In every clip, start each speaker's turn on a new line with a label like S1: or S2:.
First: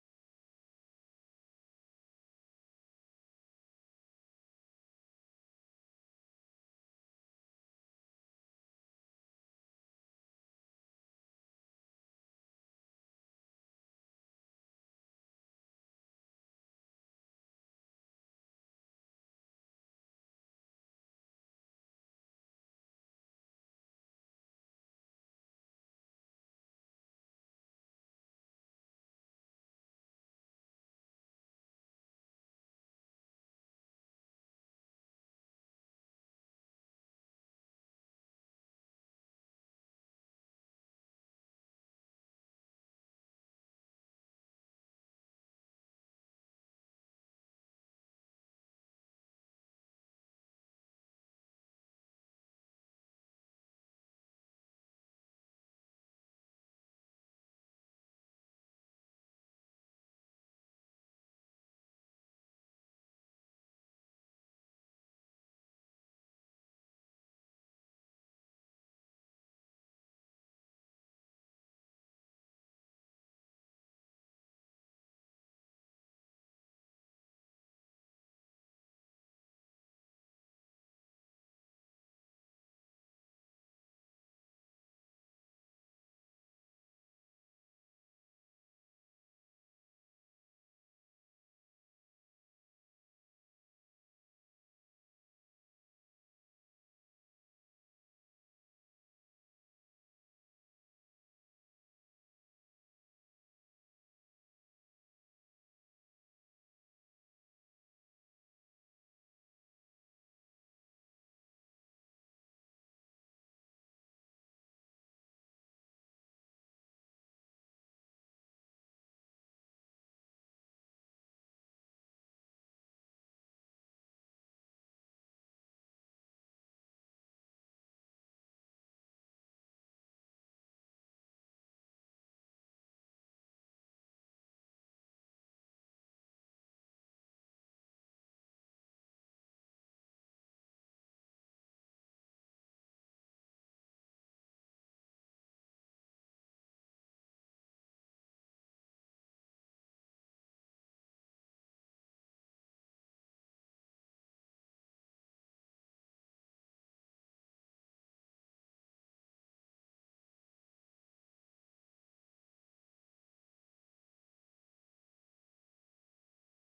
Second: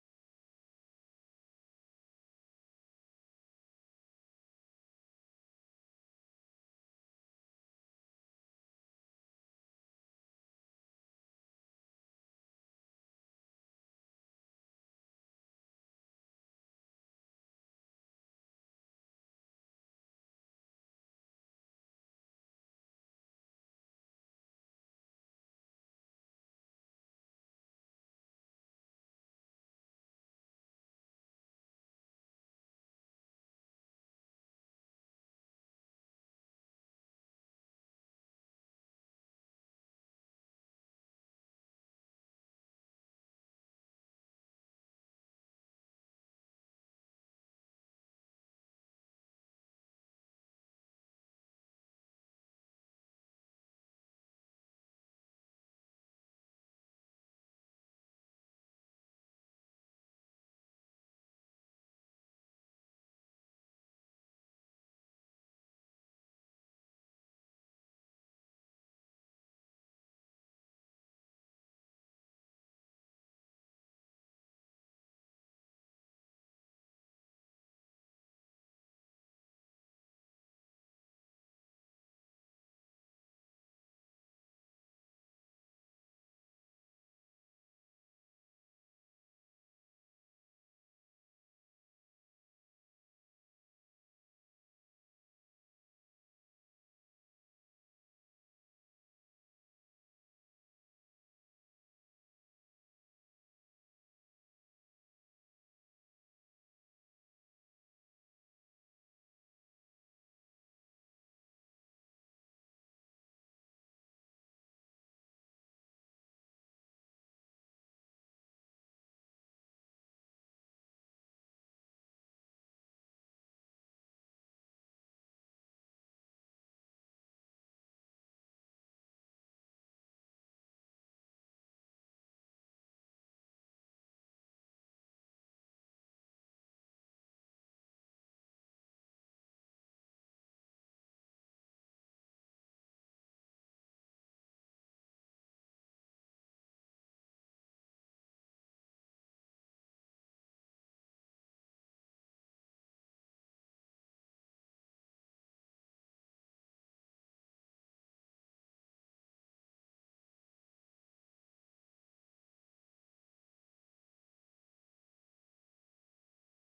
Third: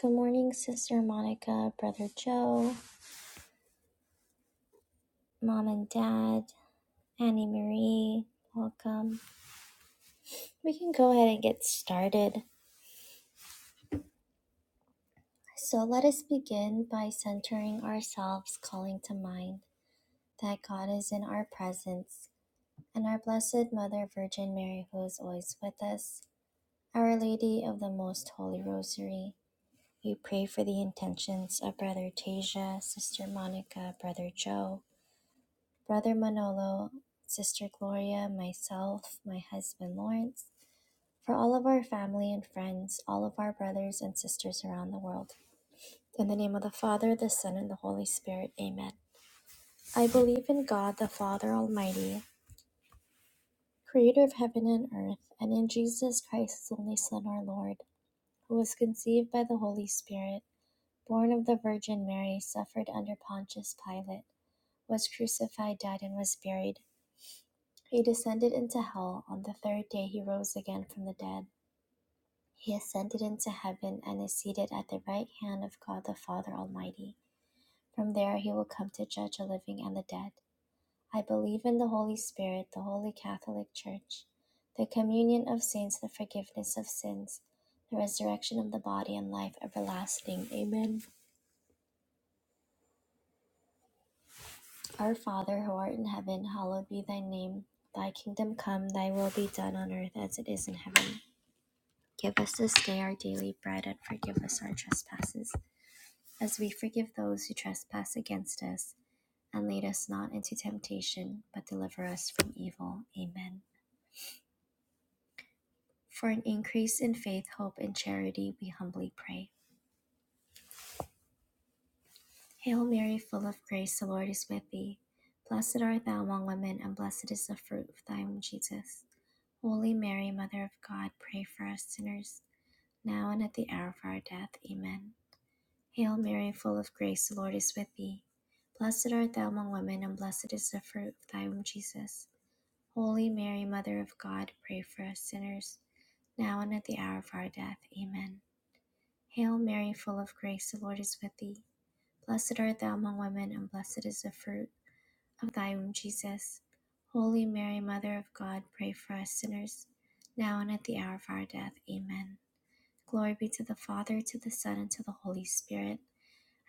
S1: Good morning, Sister Monica, Brother Joe, Mom and Dad, Annie Marie. Welcome. We can go ahead and get started. So let us begin by centering ourselves, calling to mind that God is in our presence and our Blessed Mother Virgin Mary, who is always with us, Our Lady of the Most Holy Rosary. We pray for the intentions of Brother Tasia, Sister Monica, Brother Joe. Brother Manolo, Sister Gloria, myself, my husband Lawrence, for all of our family and friends, all of our brothers and sisters around the world. In the name of the Father, the Son, and the Holy Spirit, amen. I believe in God, the Father Almighty, creator of heaven and earth, and in Jesus Christ, his only Son, our Lord, who was conceived by the Holy Spirit, born of the Virgin Mary, suffered under Pontius Pilate was crucified, died, and was buried. He descended into hell. On the third day he rose again from the dead. He ascended into heaven and is seated at the right hand of God the Father Almighty. From there he will come to judge the living and the dead. I believe in the Holy Spirit, the holy Catholic Church, the communion of saints, the forgiveness of sins, the resurrection of the body, and life everlasting. Amen. Our Father who art in heaven, hallowed be thy name. Thy kingdom come, thy will be done on earth as it is in heaven. Give us this day our daily bread, and forgive us our trespasses, as we forgive those who trespass against us. And lead us not into temptation, but deliver us from evil. Amen. For an increase in faith, hope, and charity, we humbly pray. Hail Mary, full of grace, the Lord is with thee. Blessed art thou among women, and blessed is the fruit of thy womb, Jesus. Holy Mary, Mother of God, pray for us sinners, now and at the hour of our death. Amen. Hail Mary, full of grace, the Lord is with thee. Blessed art thou among women, and blessed is the fruit of thy womb, Jesus. Holy Mary, Mother of God, pray for us sinners, now and at the hour of our death. Amen. Hail Mary, full of grace, the Lord is with thee. Blessed art thou among women, and blessed is the fruit of thy womb, Jesus. Holy Mary, Mother of God, pray for us sinners, now and at the hour of our death. Amen. Glory be to the Father, to the Son, and to the Holy Spirit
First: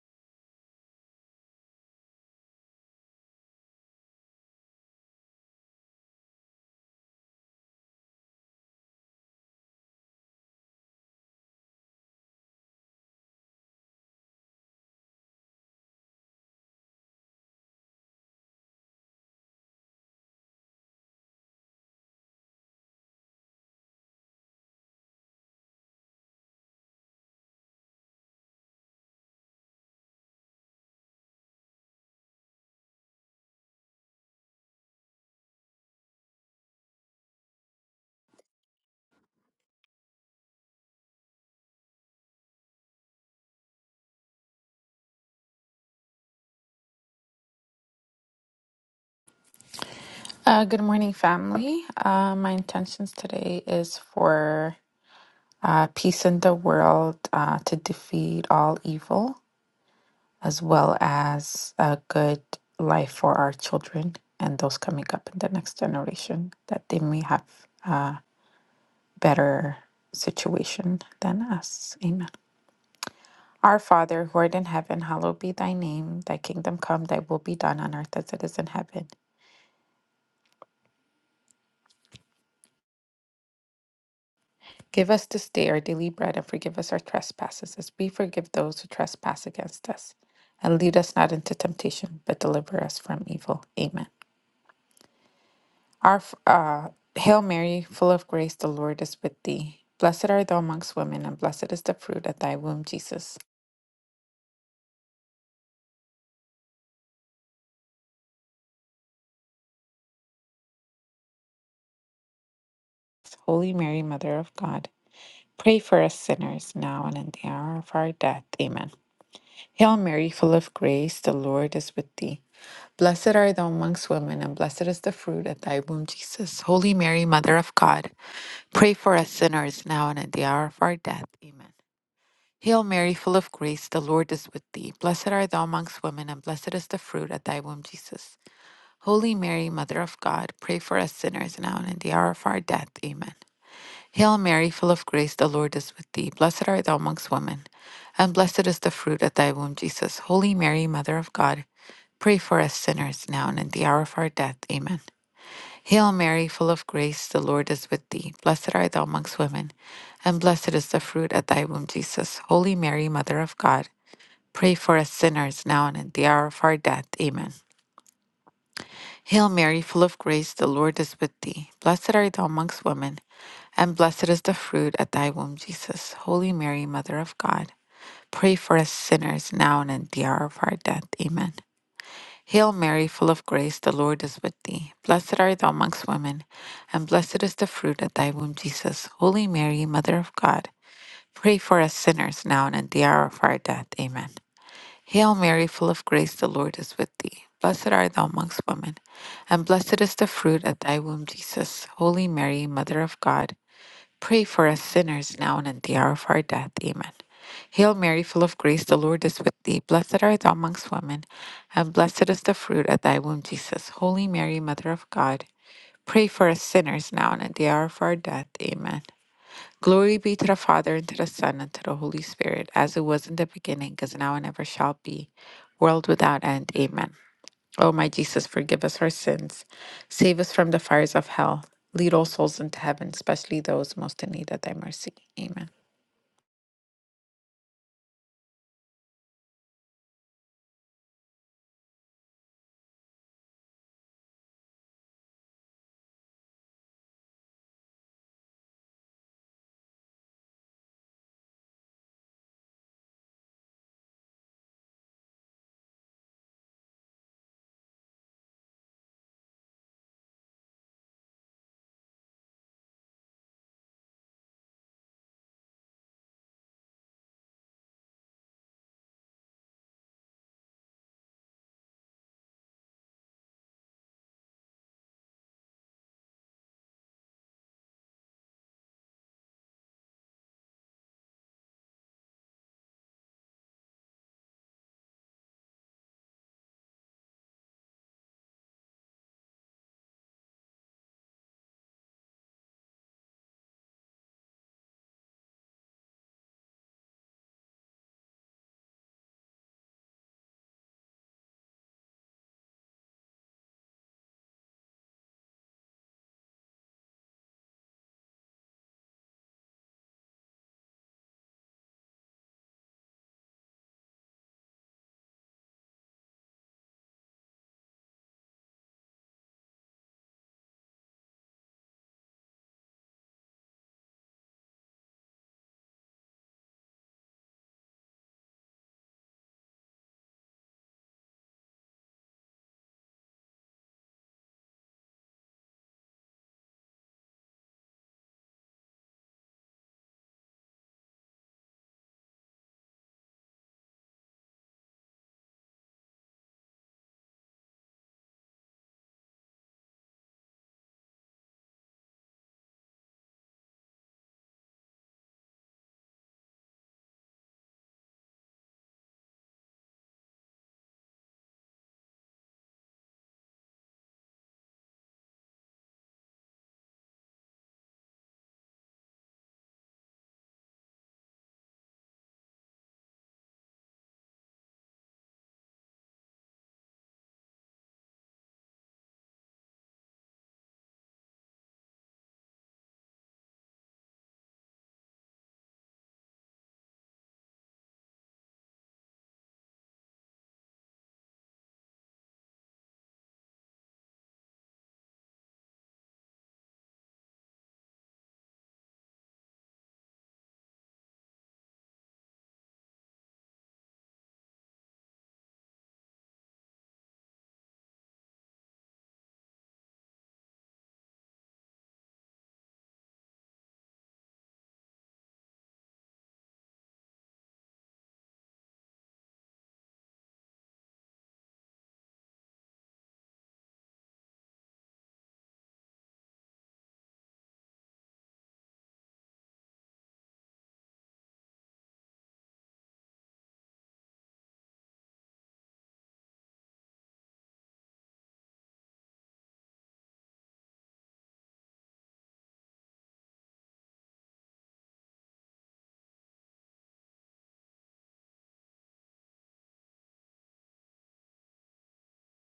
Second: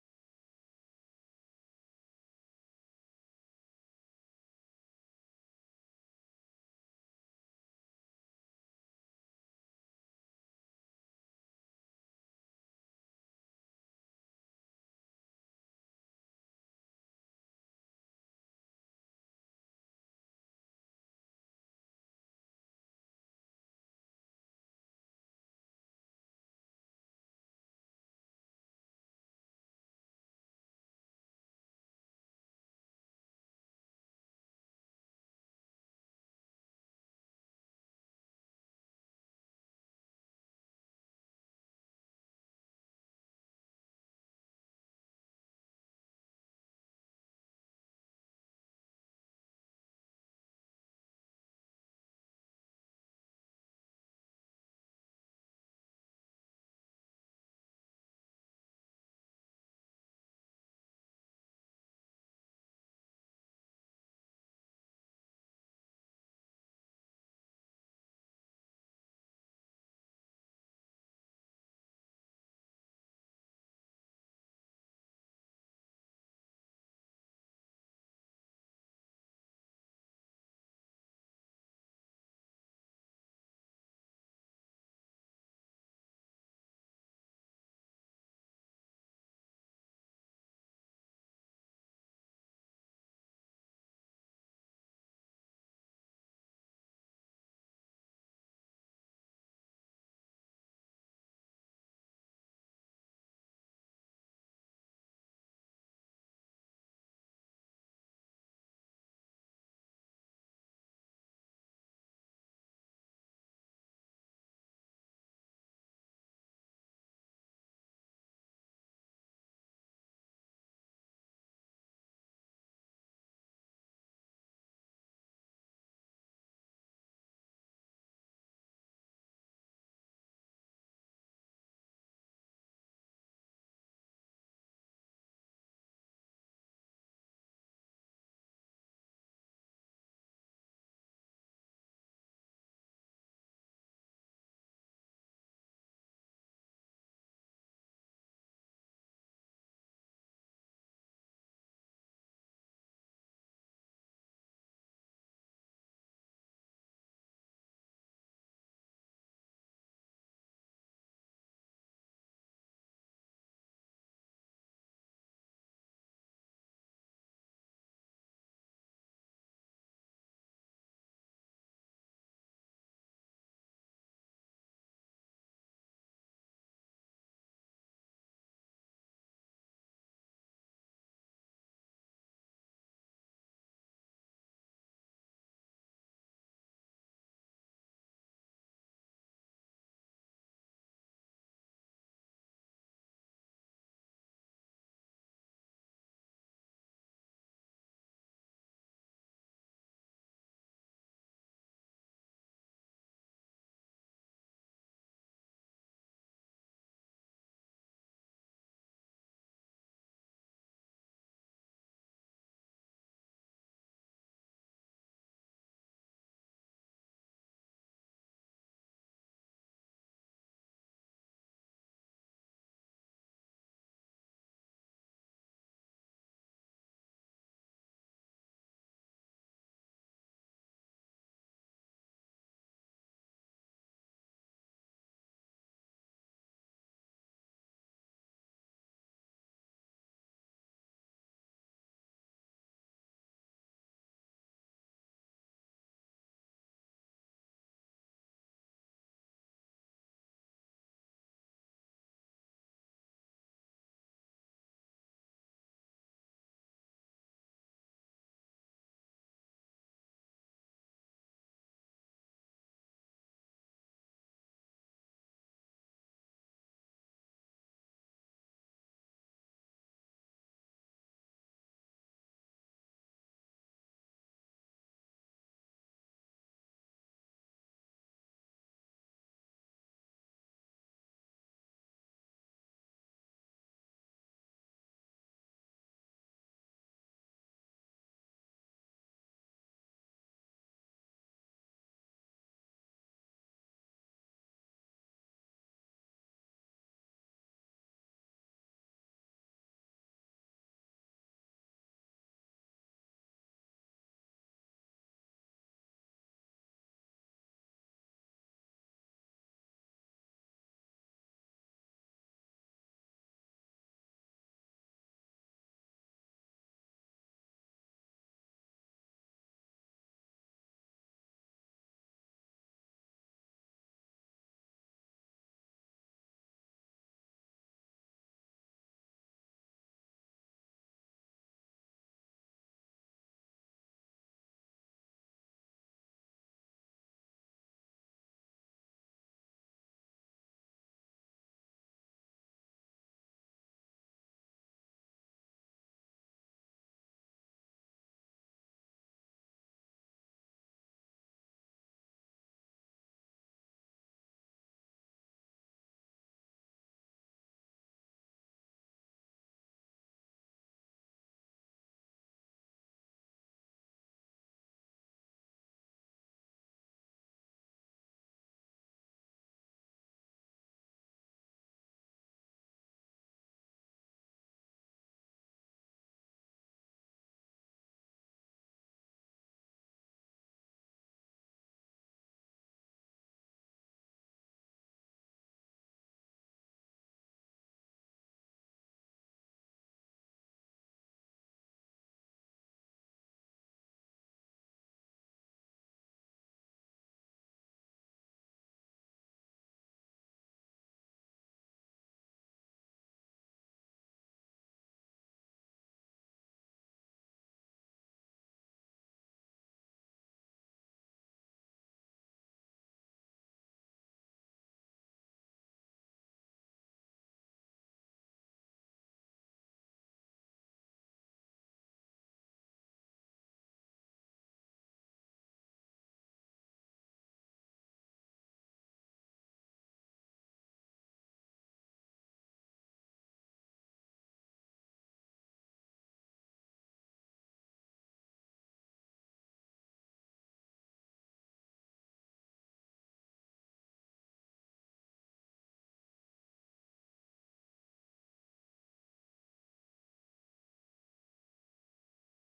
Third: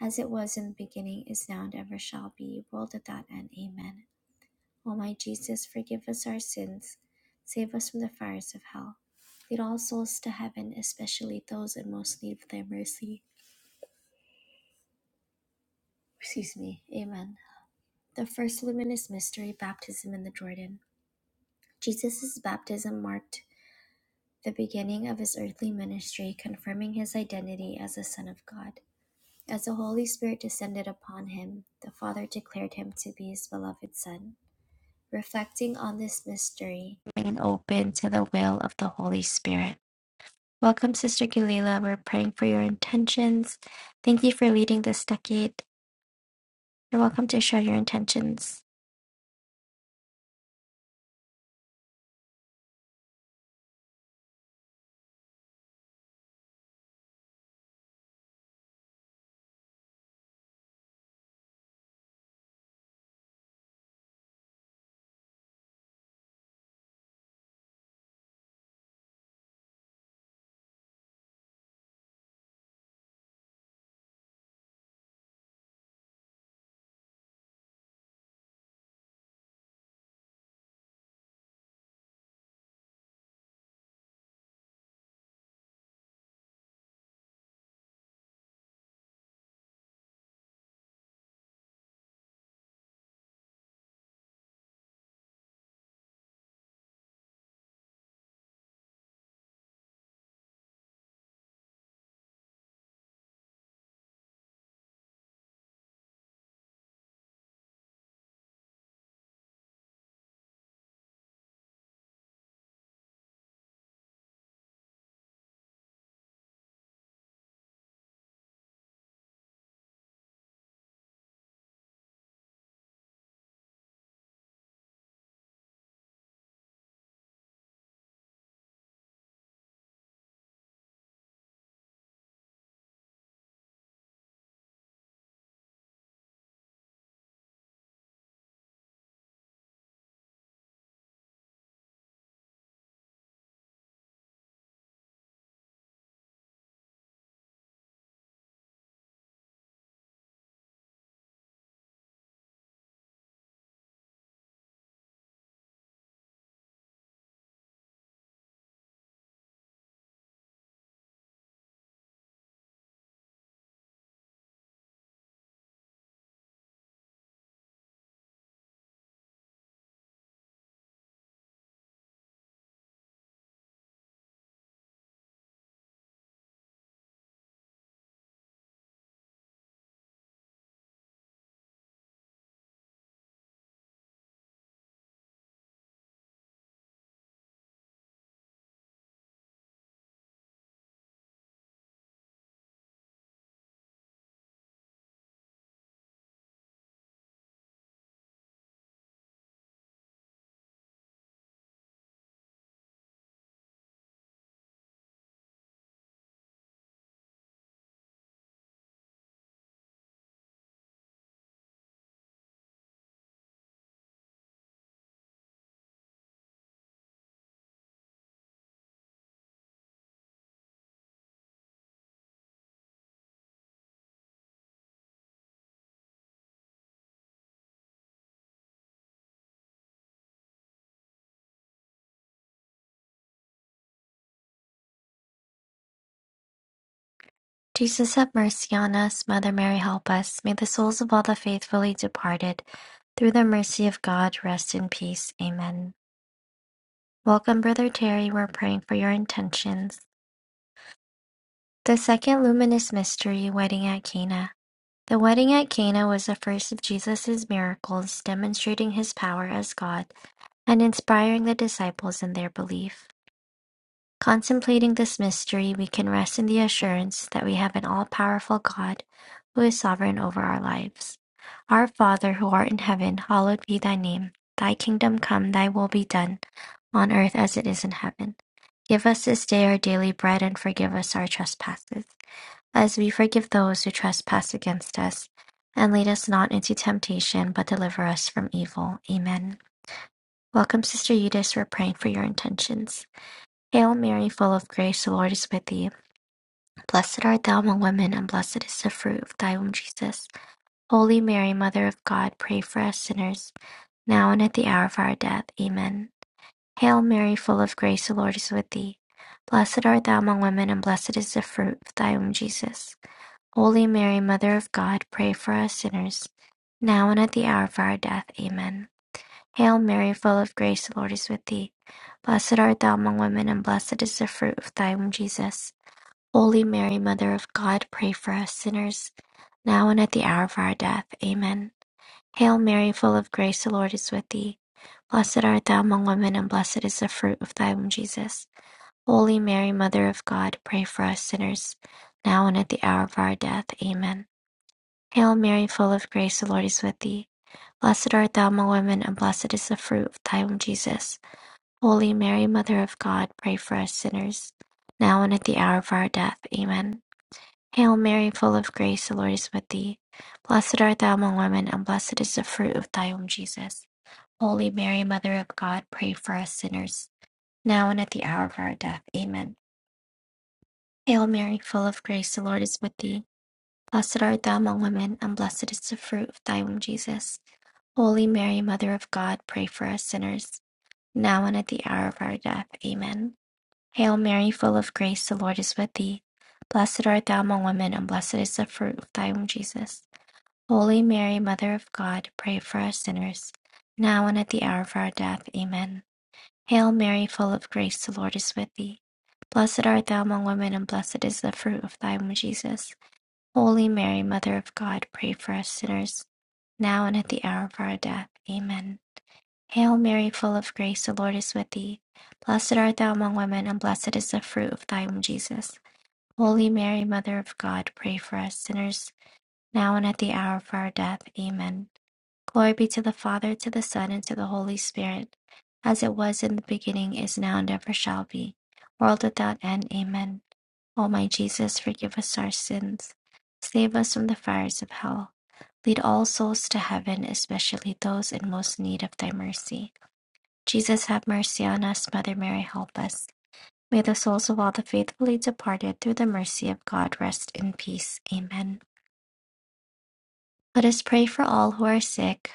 S1: as it was in the beginning, is now, and ever shall be, world without end. Amen. O my Jesus, forgive us our sins, save us from the fires of hell. Lead all souls to heaven, especially those in most need of thy mercy. Excuse me. Amen. The first luminous mystery, baptism in the Jordan. Jesus' baptism marked the beginning of his earthly ministry, confirming his identity as the Son of God. As the Holy Spirit descended upon him, the Father declared him to be his beloved Son. reflecting on this mystery, remain open to the will of the Holy Spirit. Welcome, Sister Galila. We're praying for your intentions. Thank you for leading this decade. You're welcome to share your intentions.
S2: Uh, good morning, family. Uh, my intentions today is for uh, peace in the world uh, to defeat all evil, as well as a good life for our children and those coming up in the next generation, that they may have a better situation than us. Amen. Our Father, who art in heaven, hallowed be thy name. Thy kingdom come, thy will be done on earth as it is in heaven. Give us this day our daily bread and forgive us our trespasses as we forgive those who trespass against us. And lead us not into temptation, but deliver us from evil. Amen. Our f- uh, Hail Mary, full of grace, the Lord is with thee. Blessed art thou amongst women, and blessed is the fruit of thy womb, Jesus. Holy Mary, Mother of God, pray for us sinners now and in the hour of our death. Amen. Hail Mary, full of grace, the Lord is with thee. Blessed are thou amongst women, and blessed is the fruit of thy womb, Jesus. Holy Mary, Mother of God, pray for us sinners now and at the hour of our death. Amen. Hail Mary, full of grace, the Lord is with thee. Blessed art thou amongst women, and blessed is the fruit of thy womb, Jesus. Holy Mary, Mother of God, pray for us sinners now and at the hour of our death. Amen. Hail Mary, full of grace, the Lord is with thee. Blessed art thou amongst women, and blessed is the fruit of thy womb, Jesus. Holy Mary, Mother of God, Pray for us sinners now and at the hour of our death. Amen. Hail Mary, full of grace, the Lord is with thee. Blessed art thou amongst women, and blessed is the fruit of thy womb, Jesus. Holy Mary, Mother of God, pray for us sinners now and at the hour of our death. Amen. Hail Mary, full of grace, the Lord is with thee. Blessed art thou amongst women, and blessed is the fruit of thy womb, Jesus. Holy Mary, Mother of God, pray for us sinners now and at the hour of our death. Amen. Hail Mary, full of grace, the Lord is with thee. Blessed art thou amongst women, and blessed is the fruit of thy womb, Jesus. Holy Mary, Mother of God, pray for us sinners now and at the hour of our death. Amen. Hail Mary, full of grace, the Lord is with thee. Blessed art thou amongst women, and blessed is the fruit of thy womb, Jesus. Holy Mary, Mother of God, Pray for us sinners now and at the hour of our death. Amen. Hail Mary, full of grace, the Lord is with thee. Blessed art thou amongst women, and blessed is the fruit of thy womb, Jesus. Holy Mary, Mother of God, pray for us sinners now and at the hour of our death. Amen. Glory be to the Father, and to the Son, and to the Holy Spirit, as it was in the beginning, is now, and ever shall be, world without end. Amen. O my Jesus, forgive us our sins. Save us from the fires of hell. Lead all souls into heaven, especially those most in need of thy mercy. Amen.
S1: Jesus, have mercy on us. Mother Mary, help us. May the souls of all the faithfully departed, through the mercy of God, rest in peace. Amen. Welcome, Brother Terry. We're praying for your intentions. The second luminous mystery, wedding at Cana. The wedding at Cana was the first of Jesus' miracles demonstrating his power as God and inspiring the disciples in their belief. Contemplating this mystery, we can rest in the assurance that we have an all powerful God who is sovereign over our lives. Our Father who art in heaven, hallowed be thy name. Thy kingdom come, thy will be done, on earth as it is in heaven. Give us this day our daily bread and forgive us our trespasses as we forgive those who trespass against us. And lead us not into temptation, but deliver us from evil. Amen. Welcome, Sister Eudice. We're praying for your intentions. Hail Mary, full of grace, the Lord is with thee. Blessed art thou among women, and blessed is the fruit of thy womb, Jesus. Holy Mary, Mother of God, pray for us sinners, now and at the hour of our death. Amen. Hail Mary, full of grace, the Lord is with thee. Blessed art thou among women, and blessed is the fruit of thy womb, Jesus. Holy Mary, Mother of God, pray for us sinners, now and at the hour of our death. Amen. Hail Mary, full of grace, the Lord is with thee. Blessed art thou among women, and blessed is the fruit of thy womb, Jesus. Holy Mary, Mother of God, pray for us sinners, now and at the hour of our death. Amen. Hail Mary, full of grace, the Lord is with thee. Blessed art thou among women, and blessed is the fruit of thy womb, Jesus. Holy Mary, Mother of God, pray for us sinners, now and at the hour of our death. Amen. Hail Mary, full of grace, the Lord is with thee. Blessed art thou among women, and blessed is the fruit of thy womb, Jesus. Holy Mary, Mother of God, pray for us sinners, now and at the hour of our death. Amen. Hail Mary, full of grace, the Lord is with thee. Blessed art thou among women, and blessed is the fruit of thy womb, Jesus. Holy Mary, Mother of God, pray for us sinners, now and at the hour of our death. Amen. Hail Mary, full of grace, the Lord is with thee. Blessed art thou among women, and blessed is the fruit of thy womb, Jesus. Holy Mary, Mother of God, pray for us sinners, now and at the hour of our death. Amen. Hail Mary, full of grace, the Lord is with thee. Blessed art thou among women, and blessed is the fruit of thy womb, Jesus. Holy Mary, Mother of God, pray for us sinners, now and at the hour of our death. Amen. Hail Mary, full of grace, the Lord is with thee. Blessed art thou among women, and blessed is the fruit of thy womb, Jesus. Holy Mary, Mother of God, pray for us sinners, now and at the hour of our death. Amen. Hail Mary, full of grace, the Lord is with thee. Blessed art thou among women, and blessed is the fruit of thy womb, Jesus. Holy Mary, Mother of God, pray for us sinners, now and at the hour of our death. Amen. Glory be to the Father, to the Son, and to the Holy Spirit, as it was in the beginning, is now, and ever shall be. World without end. Amen. O my Jesus, forgive us our sins. Save us from the fires of hell. Lead all souls to heaven, especially those in most need of thy mercy. Jesus have mercy on us. Mother Mary, help us. May the souls of all the faithfully departed through the mercy of God rest in peace. Amen. Let us pray for all who are sick,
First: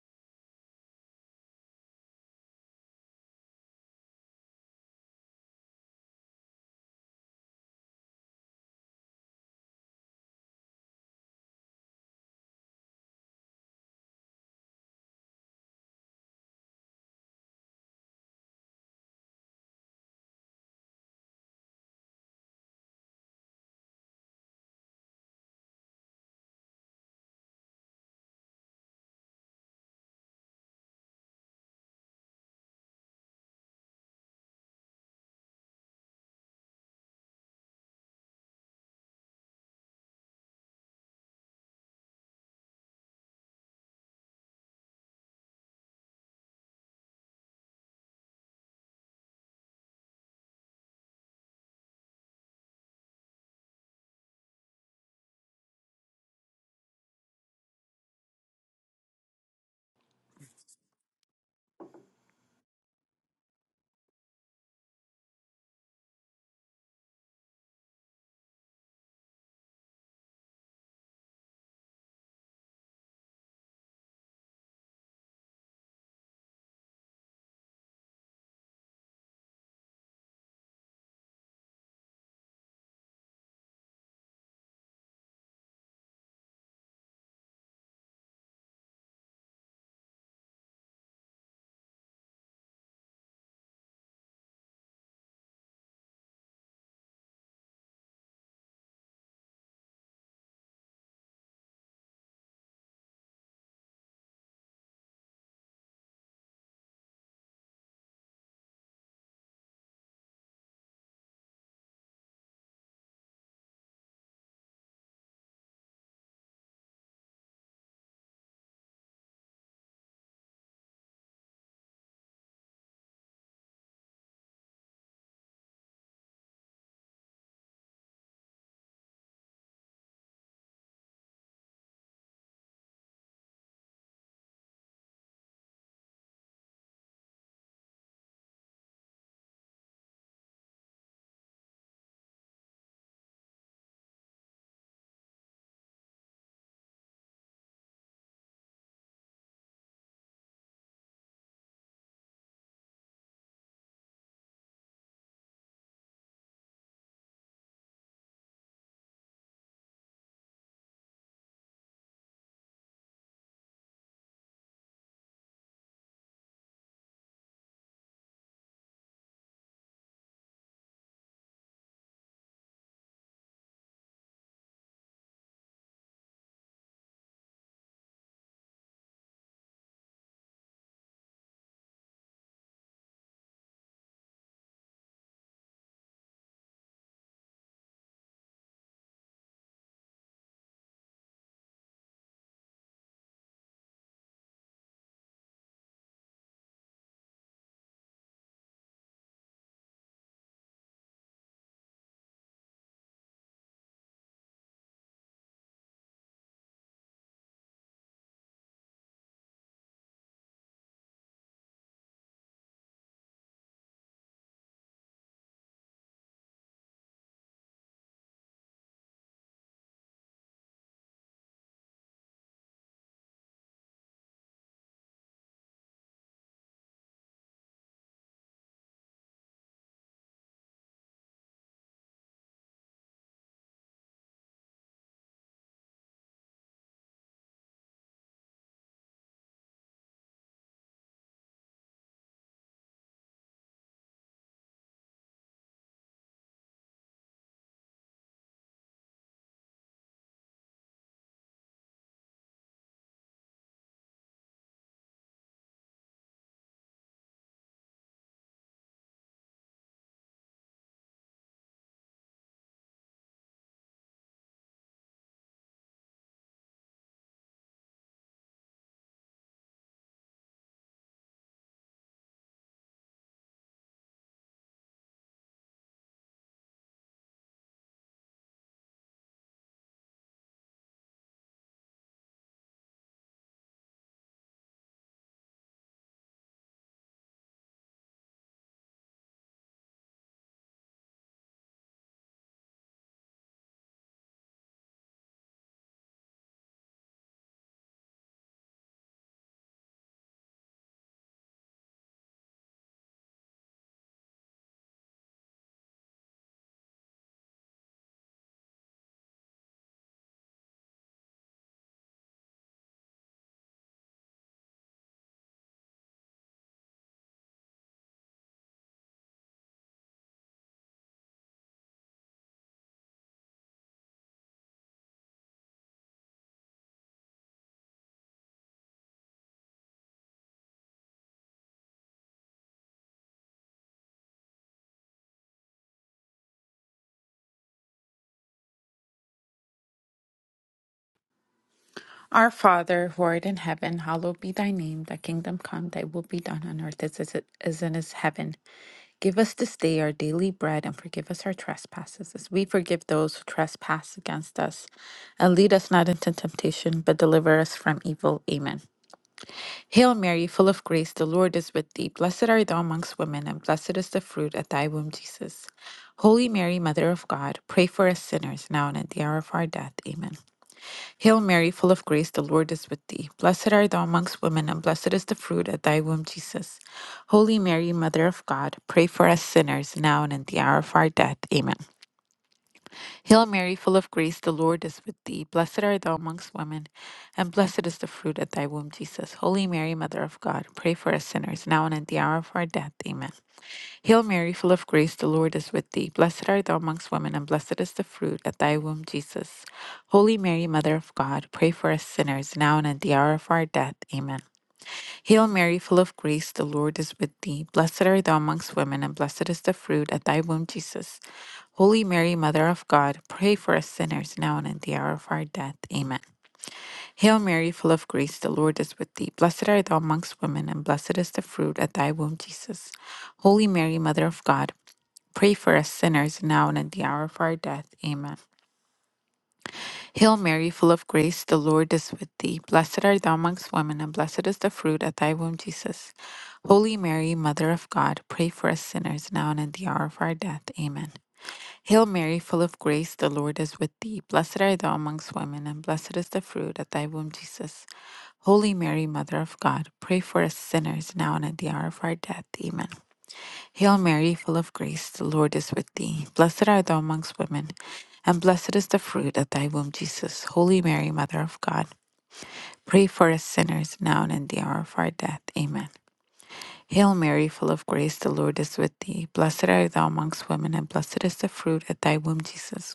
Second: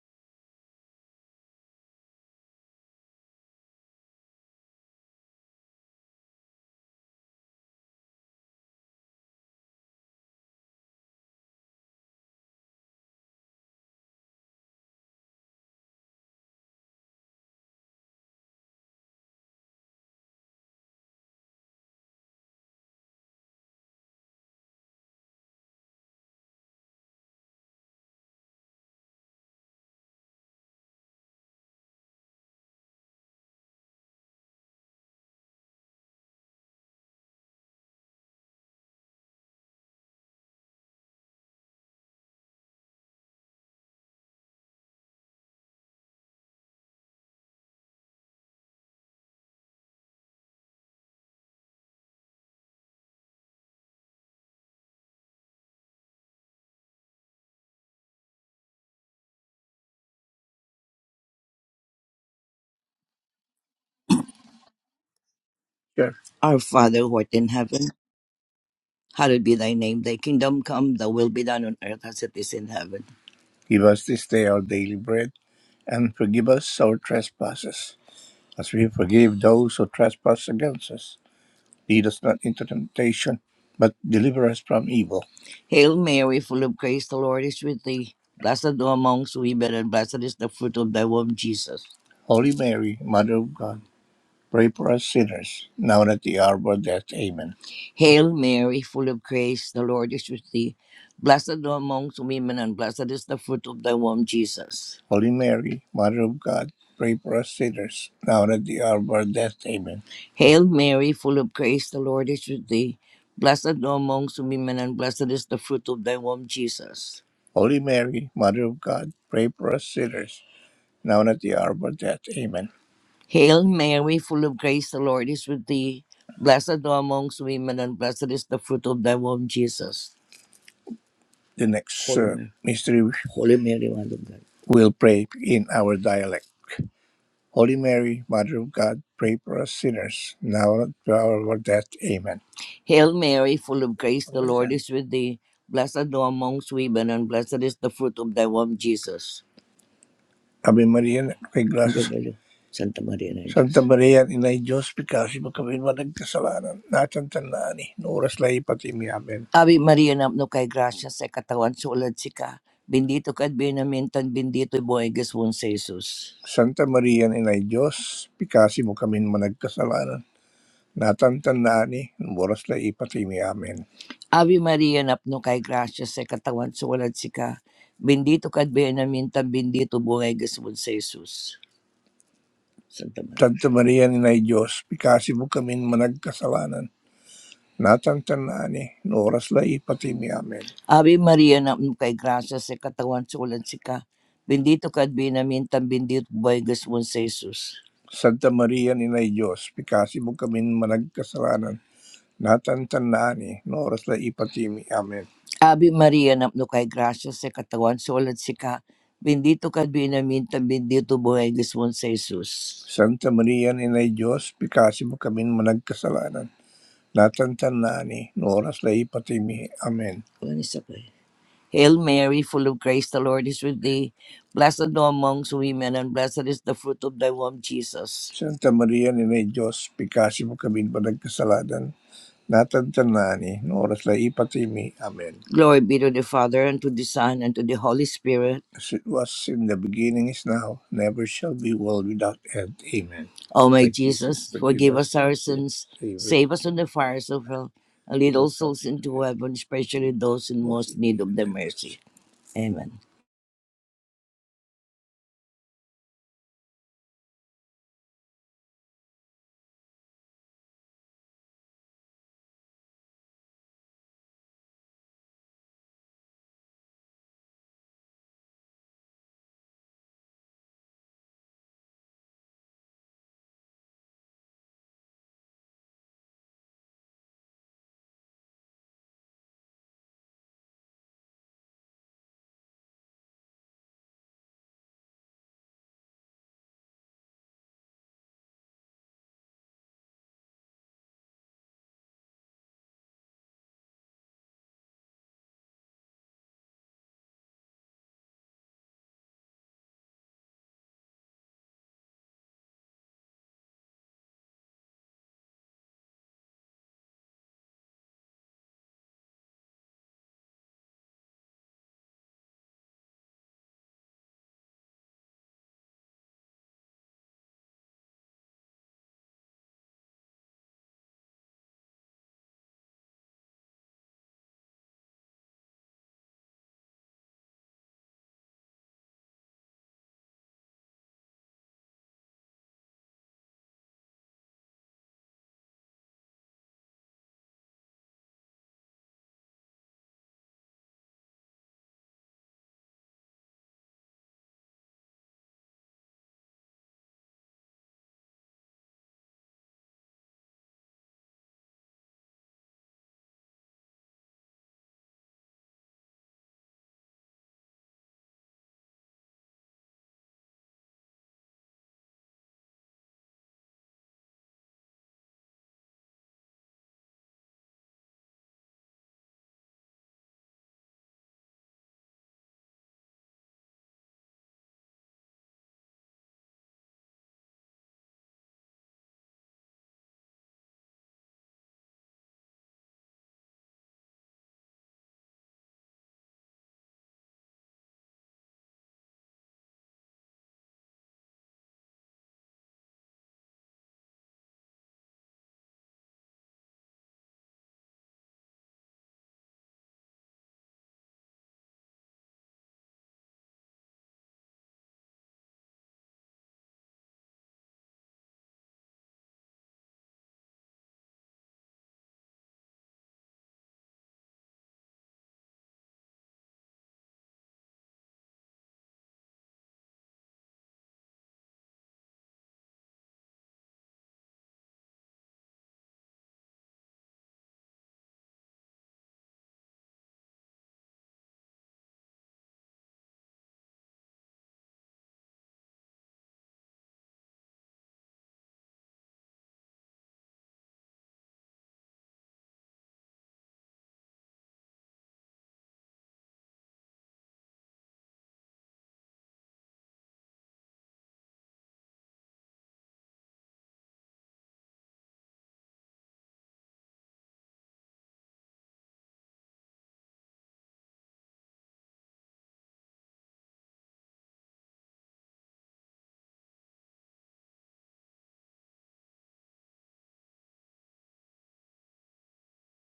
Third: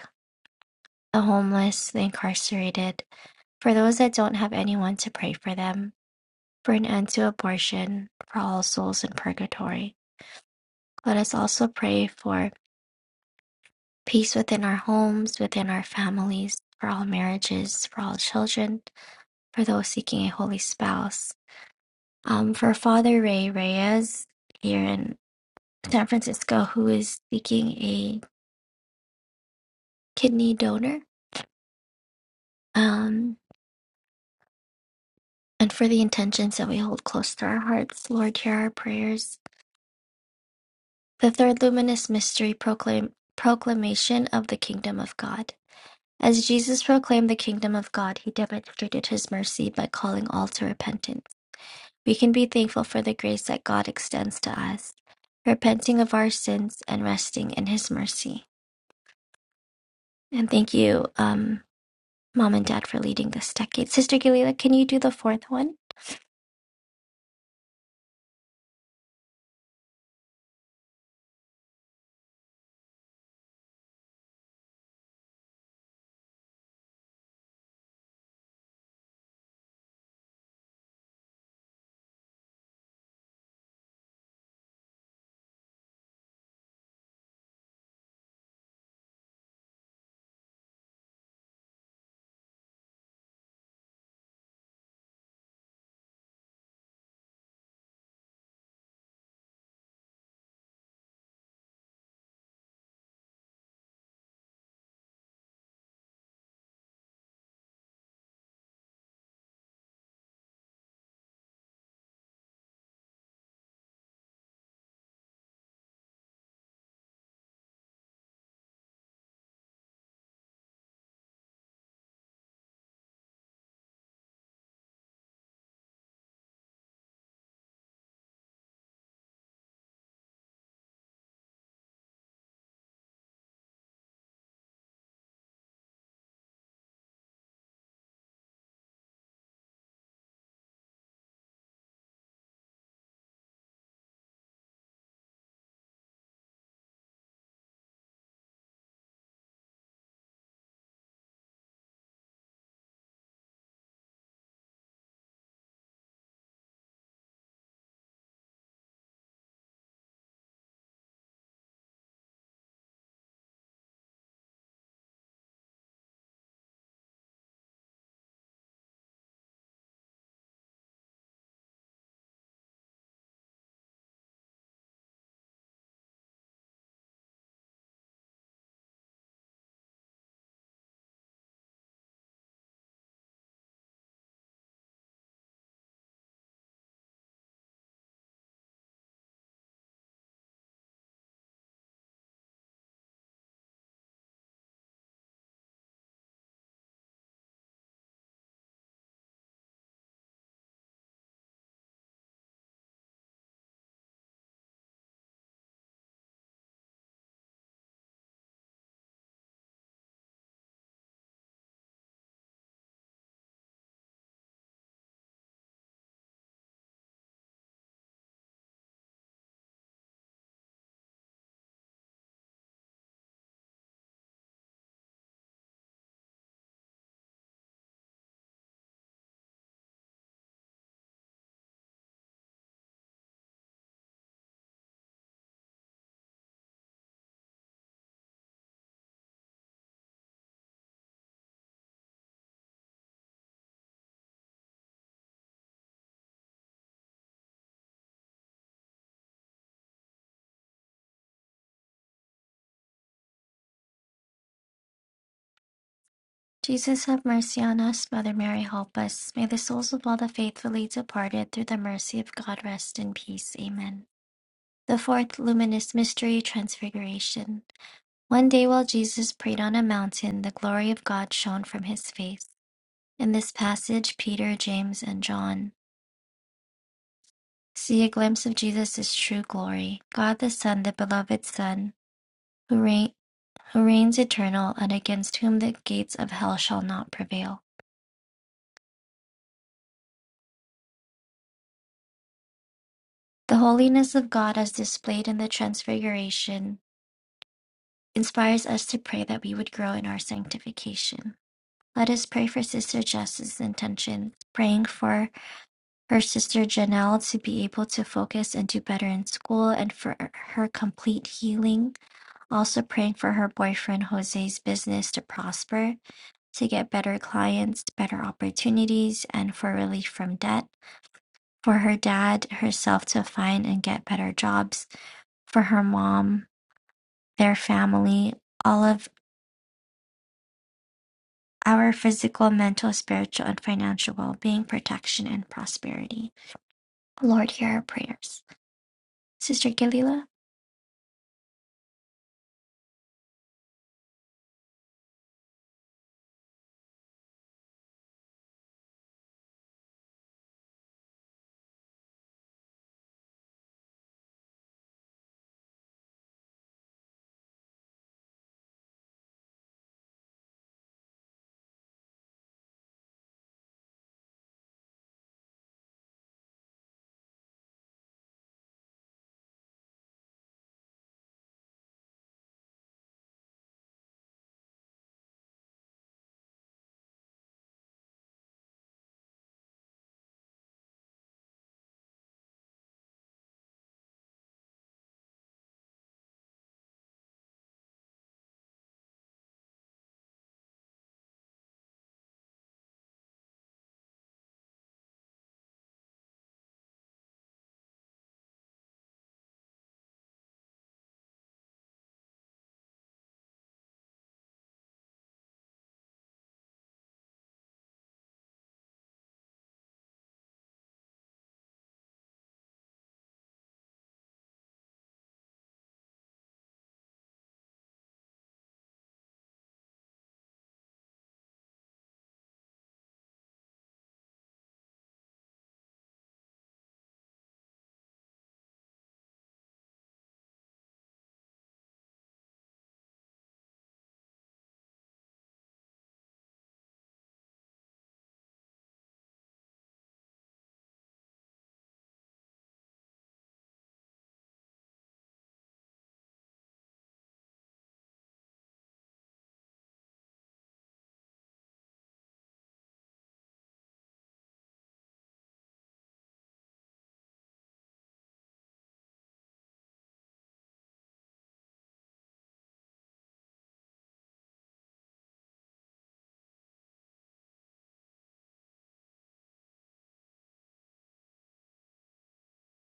S1: the homeless, the incarcerated, for those that don't have anyone to pray for them, for an end to abortion, for all souls in purgatory. Let us also pray for peace within our homes, within our families, for all marriages, for all children, for those seeking a holy spouse um, for Father Ray Reyes here in San Francisco, who is seeking a kidney donor, um, and for the intentions that we hold close to our hearts. Lord, hear our prayers. The third luminous mystery proclaim, proclamation of the kingdom of God. As Jesus proclaimed the kingdom of God, he demonstrated his mercy by calling all to repentance. We can be thankful for the grace that God extends to us, repenting of our sins and resting in his mercy. And thank you, um, Mom and Dad for leading this decade. Sister Galila, can you do the fourth one?
S3: Sure. Our Father who art in heaven, hallowed be thy name. Thy kingdom come, thy will be done on earth as it is in heaven. Give us this day our daily bread, and forgive us our trespasses, as we forgive those who trespass against us. Lead us not into temptation, but deliver us from evil. Hail Mary, full of grace, the Lord is with thee. Blessed thou amongst women, and blessed is the fruit of thy womb, Jesus. Holy Mary, Mother of God, Pray for us sinners, now and at the hour of our death. Amen. Hail Mary, full of grace, the Lord is with thee. Blessed thou amongst women, and blessed is the fruit of thy womb, Jesus. Holy Mary, Mother of God, pray for us sinners, now and at the hour of our death. Amen. Hail Mary, full of grace, the Lord is with thee. Blessed thou amongst women, and blessed is the fruit of thy womb, Jesus. Holy Mary, Mother of God, pray for us sinners, now and at the hour of our death. Amen. Hail Mary, full of grace, the Lord is with thee. Blessed thou amongst women, and blessed is the fruit of thy womb, Jesus. The next Holy uh, Mary, mystery Holy Mary, Mother of God. we'll pray in our dialect. Holy Mary, Mother of God, pray for us sinners, now and at the hour of our death. Amen. Hail Mary, full of grace, the Lord is with thee. Blessed thou amongst women, and blessed is the fruit of thy womb, Jesus. Ave María, na- kay Glasses. Santa Maria Santa Maria, inay Diyos, pikasi mo kami madagkasalanan. Natantan na ani, no oras na ipatimi. Amen. Ave Maria, napno kay gracia sa katawan sulad sika. Bendito ka at benamintan, bendito buhay gaswon sa Jesus. Santa Maria, inay Diyos, pikasi mo kami managkasalanan natantandaan ni boras la ipatimi amin. Ave Maria, napno kay gracia sa katawan sa si ka. Bendito ka at benamintan, bendito buhay gasmon sa Jesus. Santa Maria. Santa Maria ni Nay Diyos, pikasi mo kami managkasalanan. Natantandaan ni ang oras la ipatimi amin. Ave Maria, napno kay gracia sa katawan sa si ka. Bendito ka at benamintan, bendito buhay gasmon sa Jesus. Santa Maria ni Nay Diyos, pikasi mo kami managkasalanan. Natantanani, no oras na ipatimi. Amen. Ave Maria, napno kay grasya sa katawan, sulat si ka. Bendito ka binaminta, bendito buhay Gismon sa Jesus. Santa Maria, Inay Diyos, pikasi mo kami managkasalanan. Natantanani, no oras na ipatimi. Amen. Ano isa pa eh? Hail Mary, full of grace, the Lord is with thee. Blessed thou amongst women, and blessed is the fruit of thy womb, Jesus. Santa Maria, Inay Diyos, pikasi mo kami managkasalanan natagtanani, no oras na ipatimi. Amen. Glory be to the Father, and to the Son, and to the Holy Spirit, As it was in the beginning, is now, never shall be, world without end. Amen. O my Forgive, Jesus, forgive forgive us us our our sins, favor. save us save us from the fires of hell, and lead all souls into heaven, especially those in most need of thy mercy. Amen.
S1: Jesus, have mercy on us. Mother Mary, help us. May the souls of all the faithfully departed through the mercy of God rest in peace. Amen. The fourth luminous mystery, Transfiguration. One day while Jesus prayed on a mountain, the glory of God shone from his face. In this passage, Peter, James, and John see a glimpse of Jesus' true glory, God the Son, the beloved Son, who reign who reigns eternal and against whom the gates of hell shall not prevail. The holiness of God as displayed in the Transfiguration inspires us to pray that we would grow in our sanctification. Let us pray for Sister Jess's intentions, praying for her sister Janelle to be able to focus and do better in school and for her complete healing. Also praying for her boyfriend Jose's business to prosper, to get better clients, better opportunities, and for relief from debt for her dad, herself to find and get better jobs, for her mom, their family, all of our physical, mental, spiritual, and financial well being, protection, and prosperity. Lord, hear our prayers. Sister Galila?
S2: Our Father, who art in heaven, hallowed be thy name. Thy kingdom come, thy will be done on earth as it is in it is heaven. Give us this day our daily bread and forgive us our trespasses as we forgive those who trespass against us. And lead us not into temptation, but deliver us from evil. Amen. Hail Mary, full of grace, the Lord is with thee. Blessed art thou amongst women, and blessed is the fruit of thy womb, Jesus. Holy Mary, Mother of God, pray for us sinners, now and at the hour of our death. Amen. Hail Mary, full of grace, the Lord is with thee. Blessed art thou amongst women, and blessed is the fruit of thy womb, Jesus. Holy Mary, Mother of God, pray for us sinners, now and at the hour of our death. Amen. Hail Mary, full of grace, the Lord is with thee. Blessed art thou amongst women, and blessed is the fruit of thy womb, Jesus. Holy Mary, Mother of God, pray for us sinners, now and at the hour of our death. Amen. Hail Mary, full of grace, the Lord is with thee. Blessed art thou amongst women, and blessed is the fruit of thy womb, Jesus. Holy Mary, Mother of God, pray for us sinners, now and at the hour of our death. Amen. Hail Mary, full of grace, the Lord is with thee. Blessed art thou amongst women, and blessed is the fruit of thy womb, Jesus. Holy Mary, Mother of God, pray for us sinners now and at the hour of our death. Amen. Hail Mary, full of grace, the Lord is with thee. Blessed art thou amongst women, and blessed is the fruit of thy womb, Jesus. Holy Mary, Mother of God, pray for us sinners now and at the hour of our death. Amen. Hail Mary, full of grace, the Lord is with thee. Blessed art thou amongst women, and blessed is the fruit of thy womb, Jesus. Holy Mary, Mother of God, pray for us sinners now and at the hour of our death. Amen. Hail Mary, full of grace, the Lord is with thee. Blessed art thou amongst women, and blessed is the fruit of thy womb, Jesus. Holy Mary, Mother of God, pray for us sinners now and at the hour of our death. Amen. Hail Mary, full of grace, the Lord is with thee. Blessed art thou amongst women, and blessed is the fruit of thy womb, Jesus. Holy Mary, Mother of God, pray for us sinners now and in the hour of our death. Amen. Hail Mary, full of grace, the Lord is with thee. Blessed art thou amongst women, and blessed is the fruit of thy womb, Jesus.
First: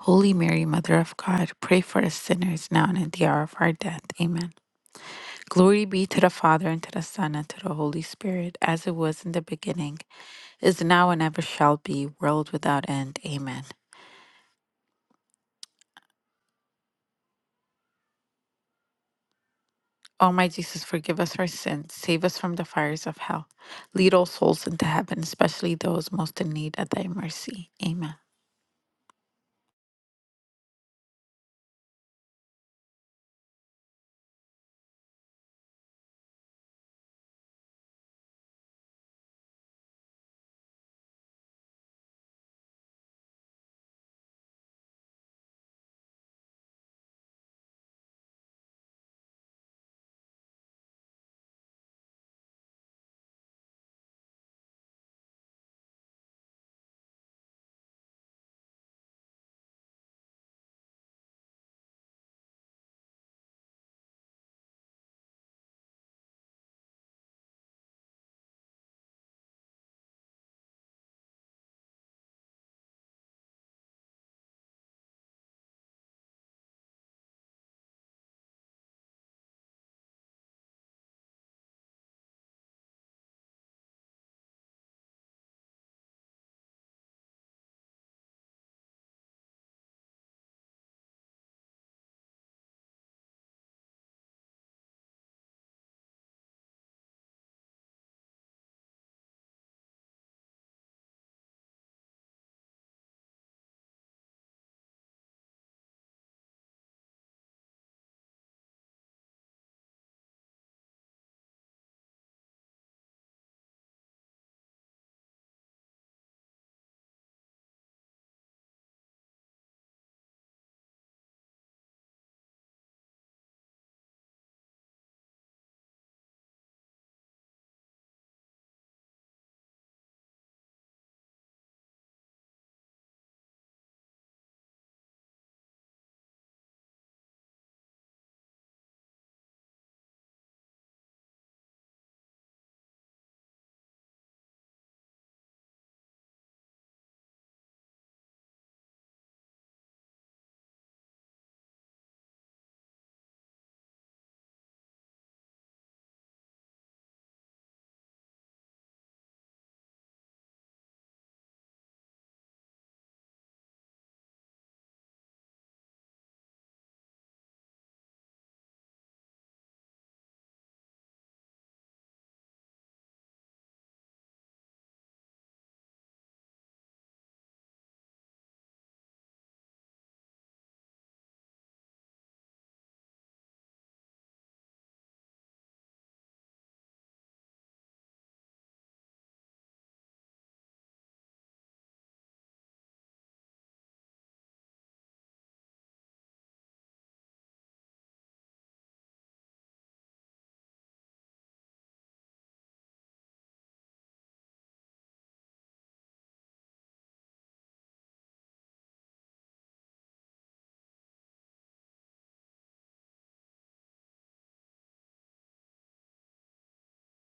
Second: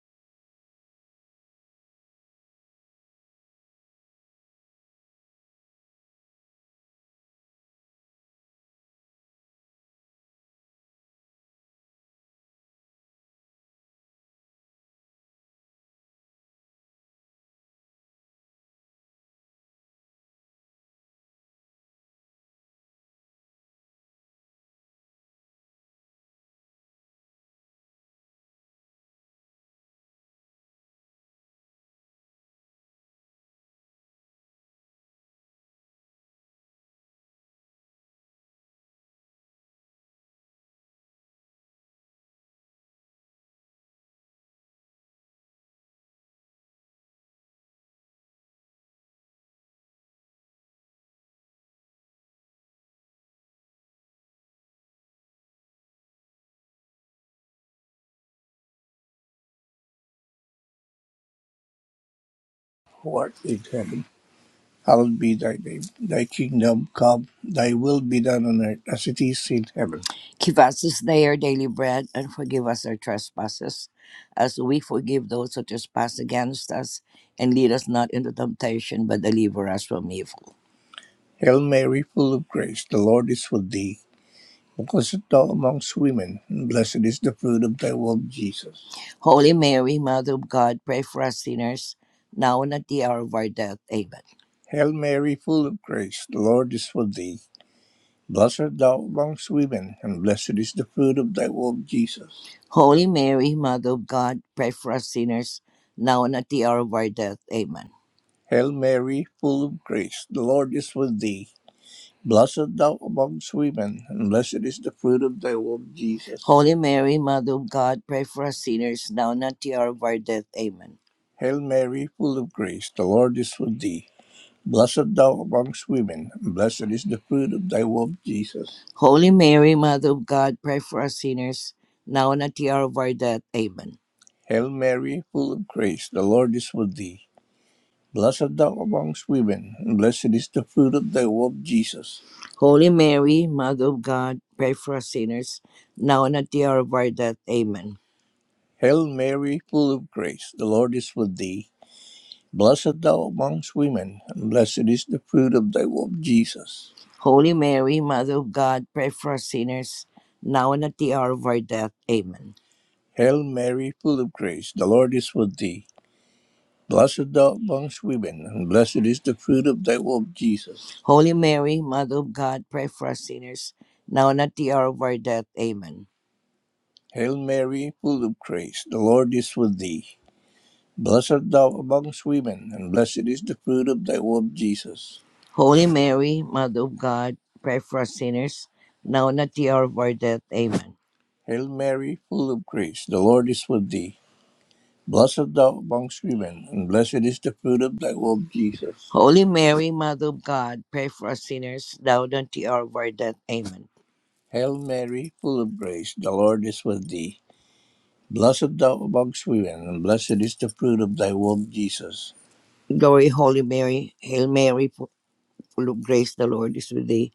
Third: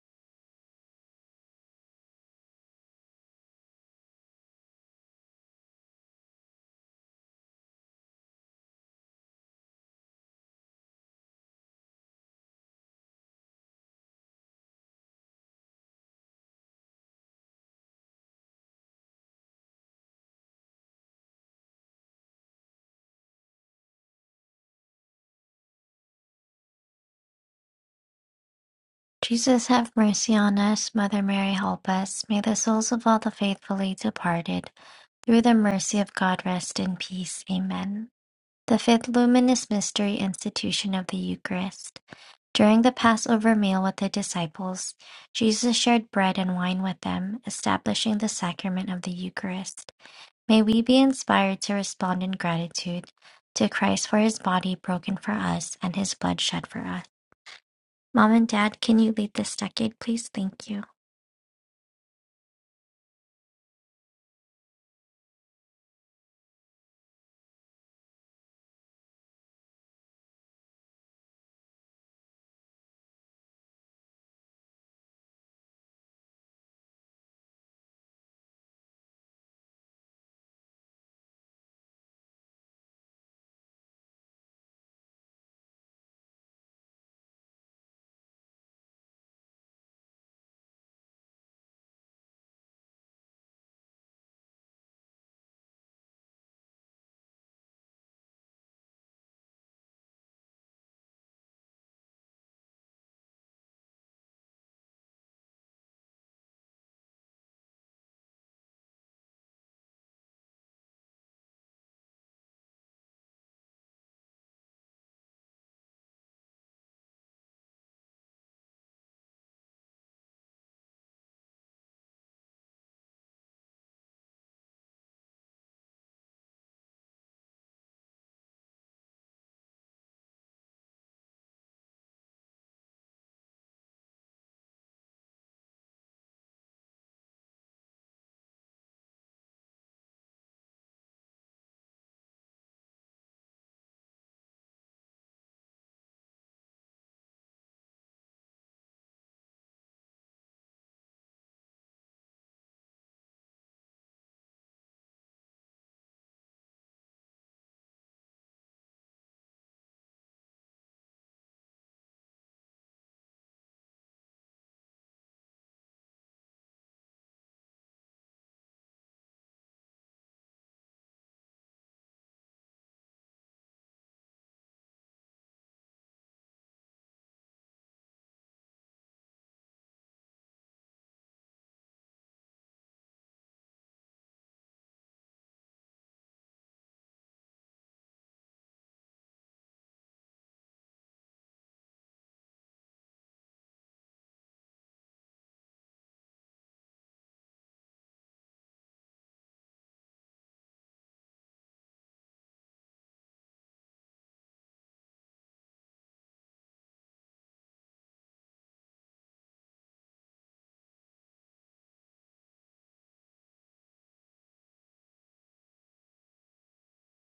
S2: Holy Mary, Mother of God, pray for us sinners now and at the hour of our death. Amen. Glory be to the Father, and to the Son, and to the Holy Spirit, as it was in the beginning, is now, and ever shall be, world without end. Amen. O my Jesus, forgive us our sins, save us from the fires of hell. Lead all souls into heaven, especially those most in need of thy mercy. Amen.
S1: Jesus, have mercy on us. Mother Mary, help us. May the souls of all the faithfully departed, through the mercy of God, rest in peace. Amen. The fifth luminous mystery institution of the Eucharist. During the Passover meal with the disciples, Jesus shared bread and wine with them, establishing the sacrament of the Eucharist. May we be inspired to respond in gratitude to Christ for his body broken for us and his blood shed for us. Mom and Dad, can you lead this decade, please? Thank you.
S3: What in heaven Hallowed be thy name. Thy kingdom come, thy will be done on earth as it is in heaven. Give us this day our daily bread, and forgive us our trespasses, as we forgive those who trespass against us. And lead us not into temptation, but deliver us from evil. Hail Mary, full of grace, the Lord is with thee. Blessed thou amongst women, and blessed is the fruit of thy womb, Jesus. Holy Mary, Mother of God, pray for us sinners, now and at the hour of our death. Amen. Hail Mary, full of grace, the Lord is with thee. Blessed art thou amongst women, and blessed is the fruit of thy womb, Jesus. Holy Mary, Mother of God, pray for us sinners, now and at the hour of our death. Amen. Hail Mary, full of grace, the Lord is with thee. Blessed thou amongst women, and blessed is the fruit of thy womb, Jesus. Holy Mary, Mother of God, pray for us sinners now and at the hour of our death. Amen. Hail Mary, full of grace, the Lord is with thee. Blessed thou amongst women, and blessed is the fruit of thy womb, Jesus. Holy Mary, Mother of God, pray for us sinners now and at the hour of our death. Amen. Hail Mary, full of grace, the Lord is with thee. Blessed thou amongst women, and blessed is the fruit of thy womb, Jesus. Holy Mary, Mother of God, pray for us sinners, now and at the hour of our death. Amen. Hail Mary, full of grace, the Lord is with thee. Blessed thou amongst women, and blessed is the fruit of thy womb, Jesus. Holy Mary, Mother of God, pray for us sinners, now and at the hour of our death. Amen. Hail Mary, full of grace, the Lord is with thee. Blessed thou amongst women, and blessed is the fruit of thy womb, Jesus. Holy Mary, Mother of God, pray for us sinners, now and at the hour of our death. Amen. Hail Mary, full of grace, the Lord is with thee. Blessed thou amongst women, and blessed is the fruit of thy womb, Jesus. Holy Mary, Mother of God, pray for us sinners, now and at the hour of our death. Amen. Hail Mary, full of grace, the Lord is with thee. Blessed thou amongst women, and blessed is the fruit of thy womb, Jesus. Holy Mary, Mother of God, pray for us sinners, now and at the hour of our death. Amen. Hail Mary, full of grace, the Lord is with thee. Blessed thou amongst women, and blessed is the fruit of thy womb, Jesus. Glory, Holy Mary, Hail Mary, fu- full of grace, the Lord is with thee.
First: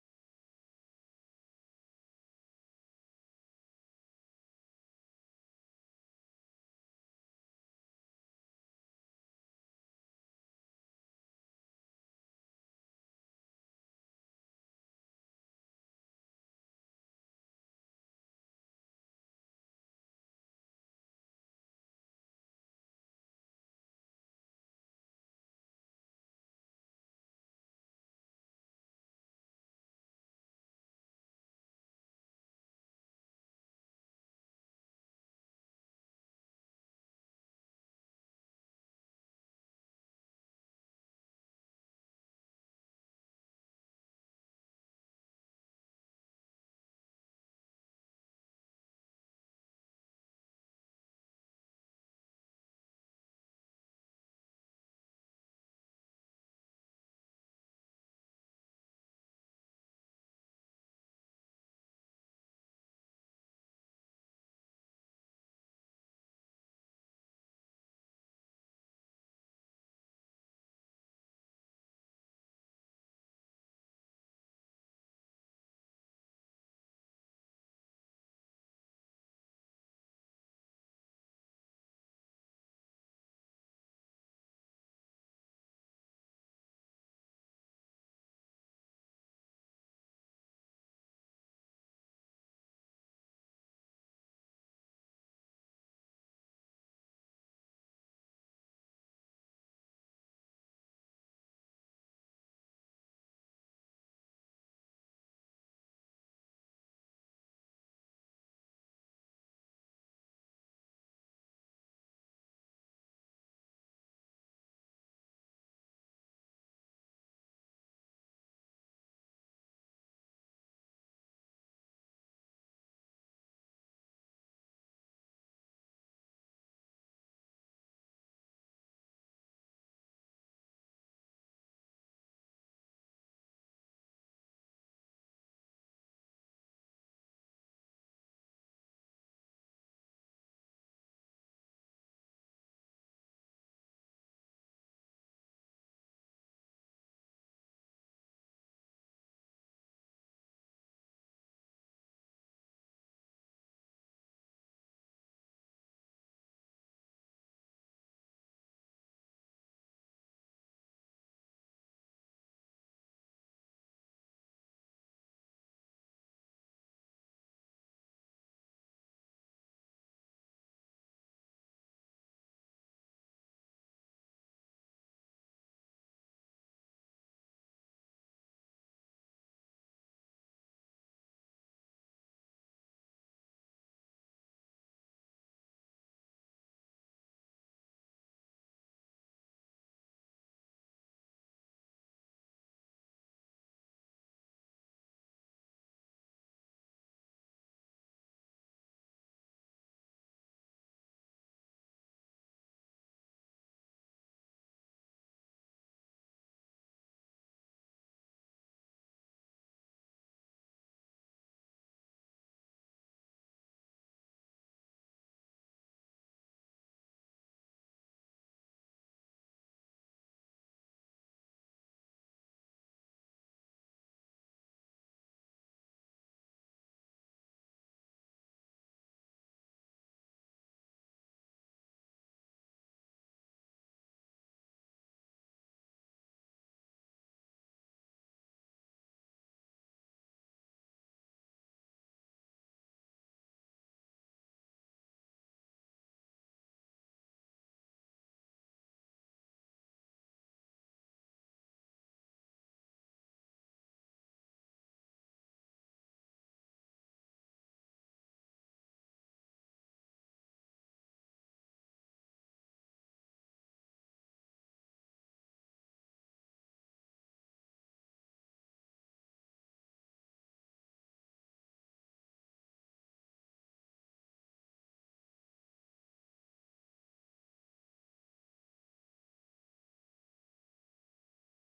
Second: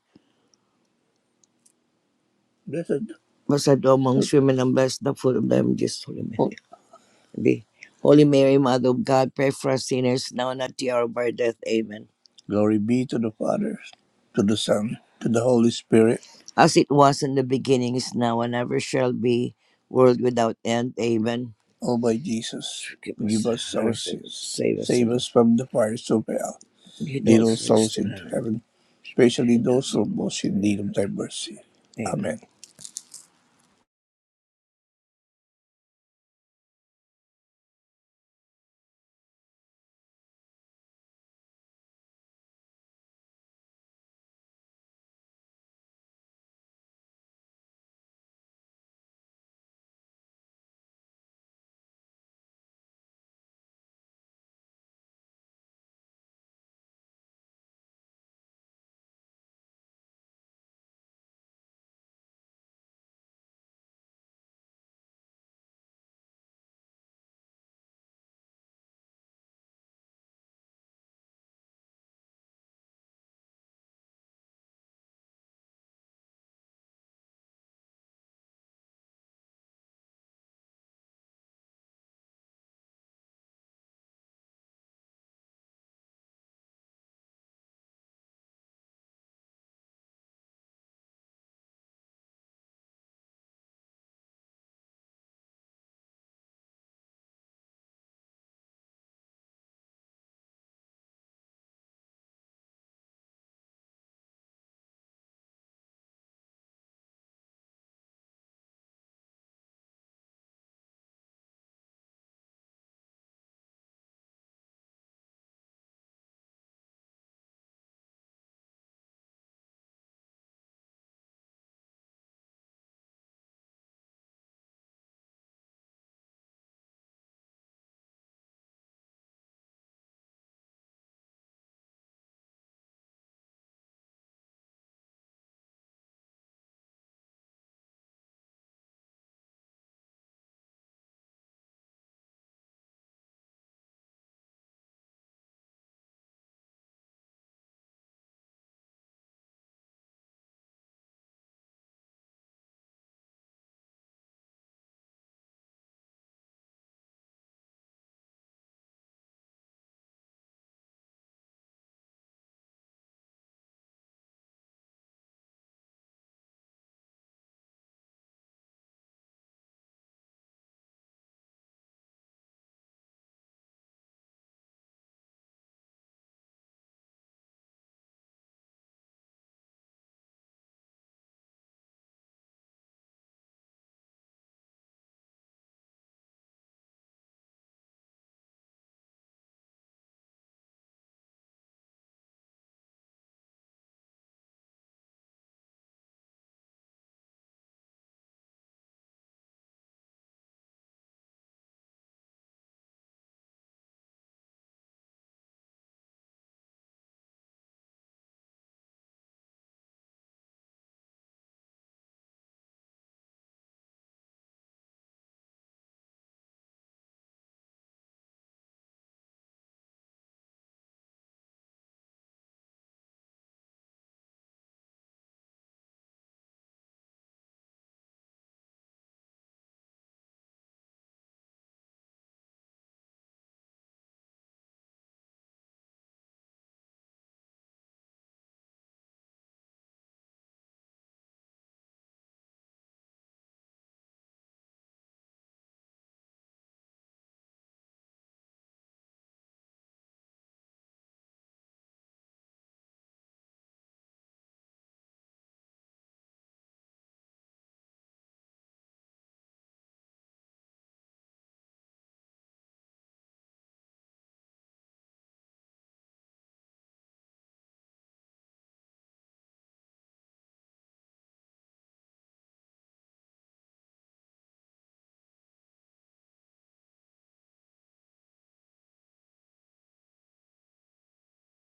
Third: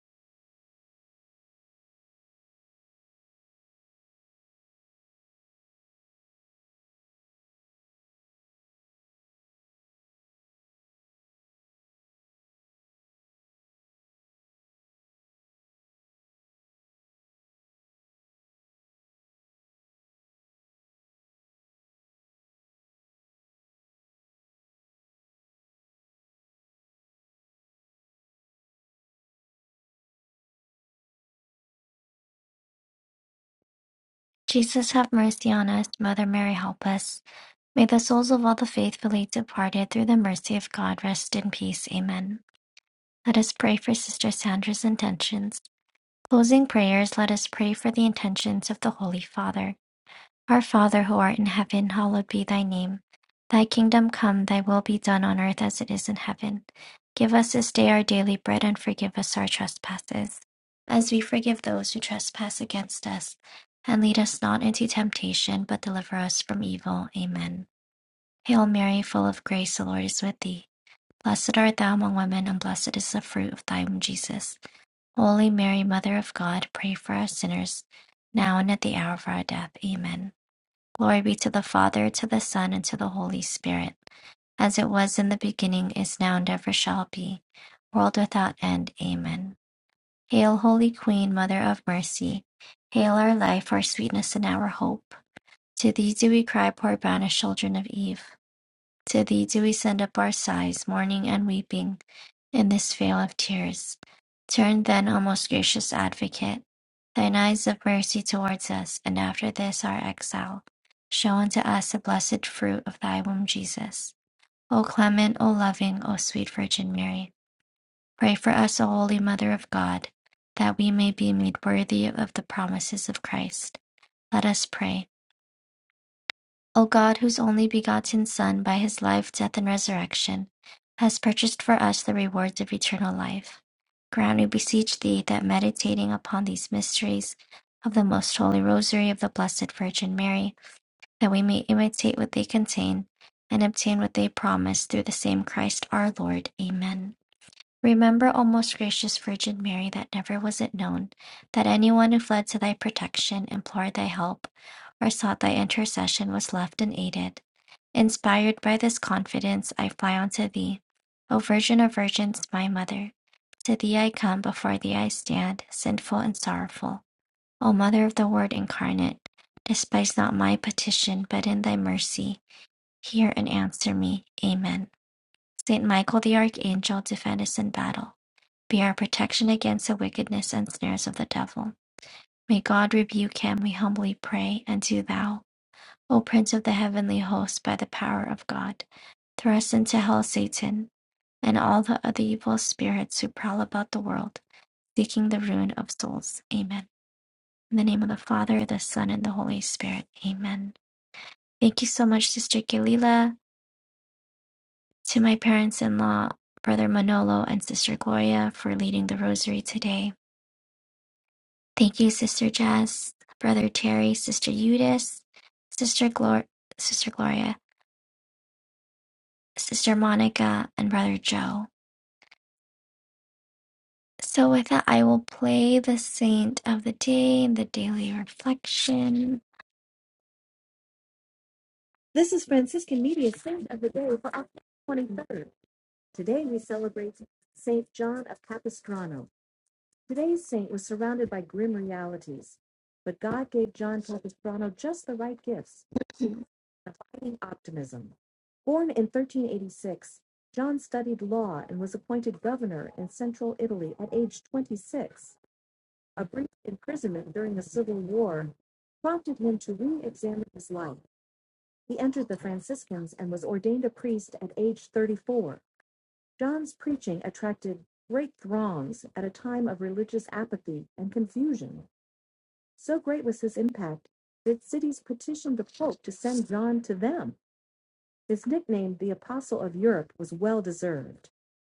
S3: Blessed, Blessed thou amongst women, and blessed the fruit of thy womb, Jesus. Holy Mary. Be. Holy Mary, Mother of God, pray for us sinners now and at the hour of our death. Amen. Glory be to the Father, to the Son, to the Holy Spirit. As it was in the beginning, is now, and ever shall be, world without end. Amen. O by Jesus, give us give us our sins. Save us, Save us from the fires of hell. Lead Lead all souls into heaven. heaven, especially those who are most in need of thy mercy. Amen. Amen.
S1: Jesus, have mercy on us. Mother Mary, help us. May the souls of all the faithfully departed through the mercy of God rest in peace. Amen. Let us pray for Sister Sandra's intentions. Closing prayers, let us pray for the intentions of the Holy Father. Our Father who art in heaven, hallowed be thy name. Thy kingdom come, thy will be done on earth as it is in heaven. Give us this day our daily bread and forgive us our trespasses, as we forgive those who trespass against us. And lead us not into temptation, but deliver us from evil. Amen. Hail Mary, full of grace, the Lord is with thee. Blessed art thou among women, and blessed is the fruit of thy womb, Jesus. Holy Mary, Mother of God, pray for us sinners, now and at the hour of our death. Amen. Glory be to the Father, to the Son, and to the Holy Spirit, as it was in the beginning, is now, and ever shall be, world without end. Amen. Hail, Holy Queen, Mother of Mercy. Hail our life, our sweetness, and our hope. To thee do we cry, poor banished children of Eve. To thee do we send up our sighs, mourning and weeping. In this vale of tears, turn then, O most gracious Advocate, thine eyes of mercy towards us, and after this our exile, show unto us the blessed fruit of thy womb, Jesus. O clement, O loving, O sweet Virgin Mary, pray for us, O holy Mother of God, that we may be made worthy of the promises of Christ. Let us pray. O God, whose only begotten Son, by his life, death, and resurrection, has purchased for us the rewards of eternal life, grant, we beseech thee, that meditating upon these mysteries of the most holy rosary of the Blessed Virgin Mary, that we may imitate what they contain and obtain what they promise through the same Christ our Lord. Amen. Remember, O most gracious Virgin Mary, that never was it known that anyone who fled to thy protection, implored thy help, or sought thy intercession was left unaided. Inspired by this confidence, I fly unto thee. O Virgin of Virgins, my Mother, to thee I come, before thee I stand, sinful and sorrowful. O Mother of the Word incarnate, despise not my petition, but in thy mercy hear and answer me. Amen. Saint Michael the Archangel, defend us in battle. Be our protection against the wickedness and snares of the devil. May God rebuke him, we humbly pray, and do thou, O Prince of the heavenly host, by the power of God, thrust into hell Satan and all the other evil spirits who prowl about the world, seeking the ruin of souls. Amen. In the name of the Father, the Son, and the Holy Spirit. Amen. Thank you so much, Sister Galila, to my parents in law, Brother Manolo, and Sister Gloria for leading the rosary today. Thank you, Sister Jess, Brother Terry, Sister Eudice, Sister Glor- Sister Gloria, Sister Monica, and Brother Joe. So with that, I will play the Saint of the Day and the Daily Reflection. This is Franciscan Media Saint of the Day for October 23rd. Today we celebrate Saint John of Capistrano. Today's saint was surrounded by grim realities, but God gave John Capistrano just the right gifts of Finding Optimism. Born in 1386, John studied law and was appointed governor in central Italy at age 26. A brief imprisonment during the Civil War prompted him to re examine his life. He entered the Franciscans and was ordained a priest at age 34. John's preaching attracted great throngs at a time of religious apathy and confusion. So great was his impact that cities petitioned the Pope to send John to them. His nickname, the Apostle of Europe, was well deserved.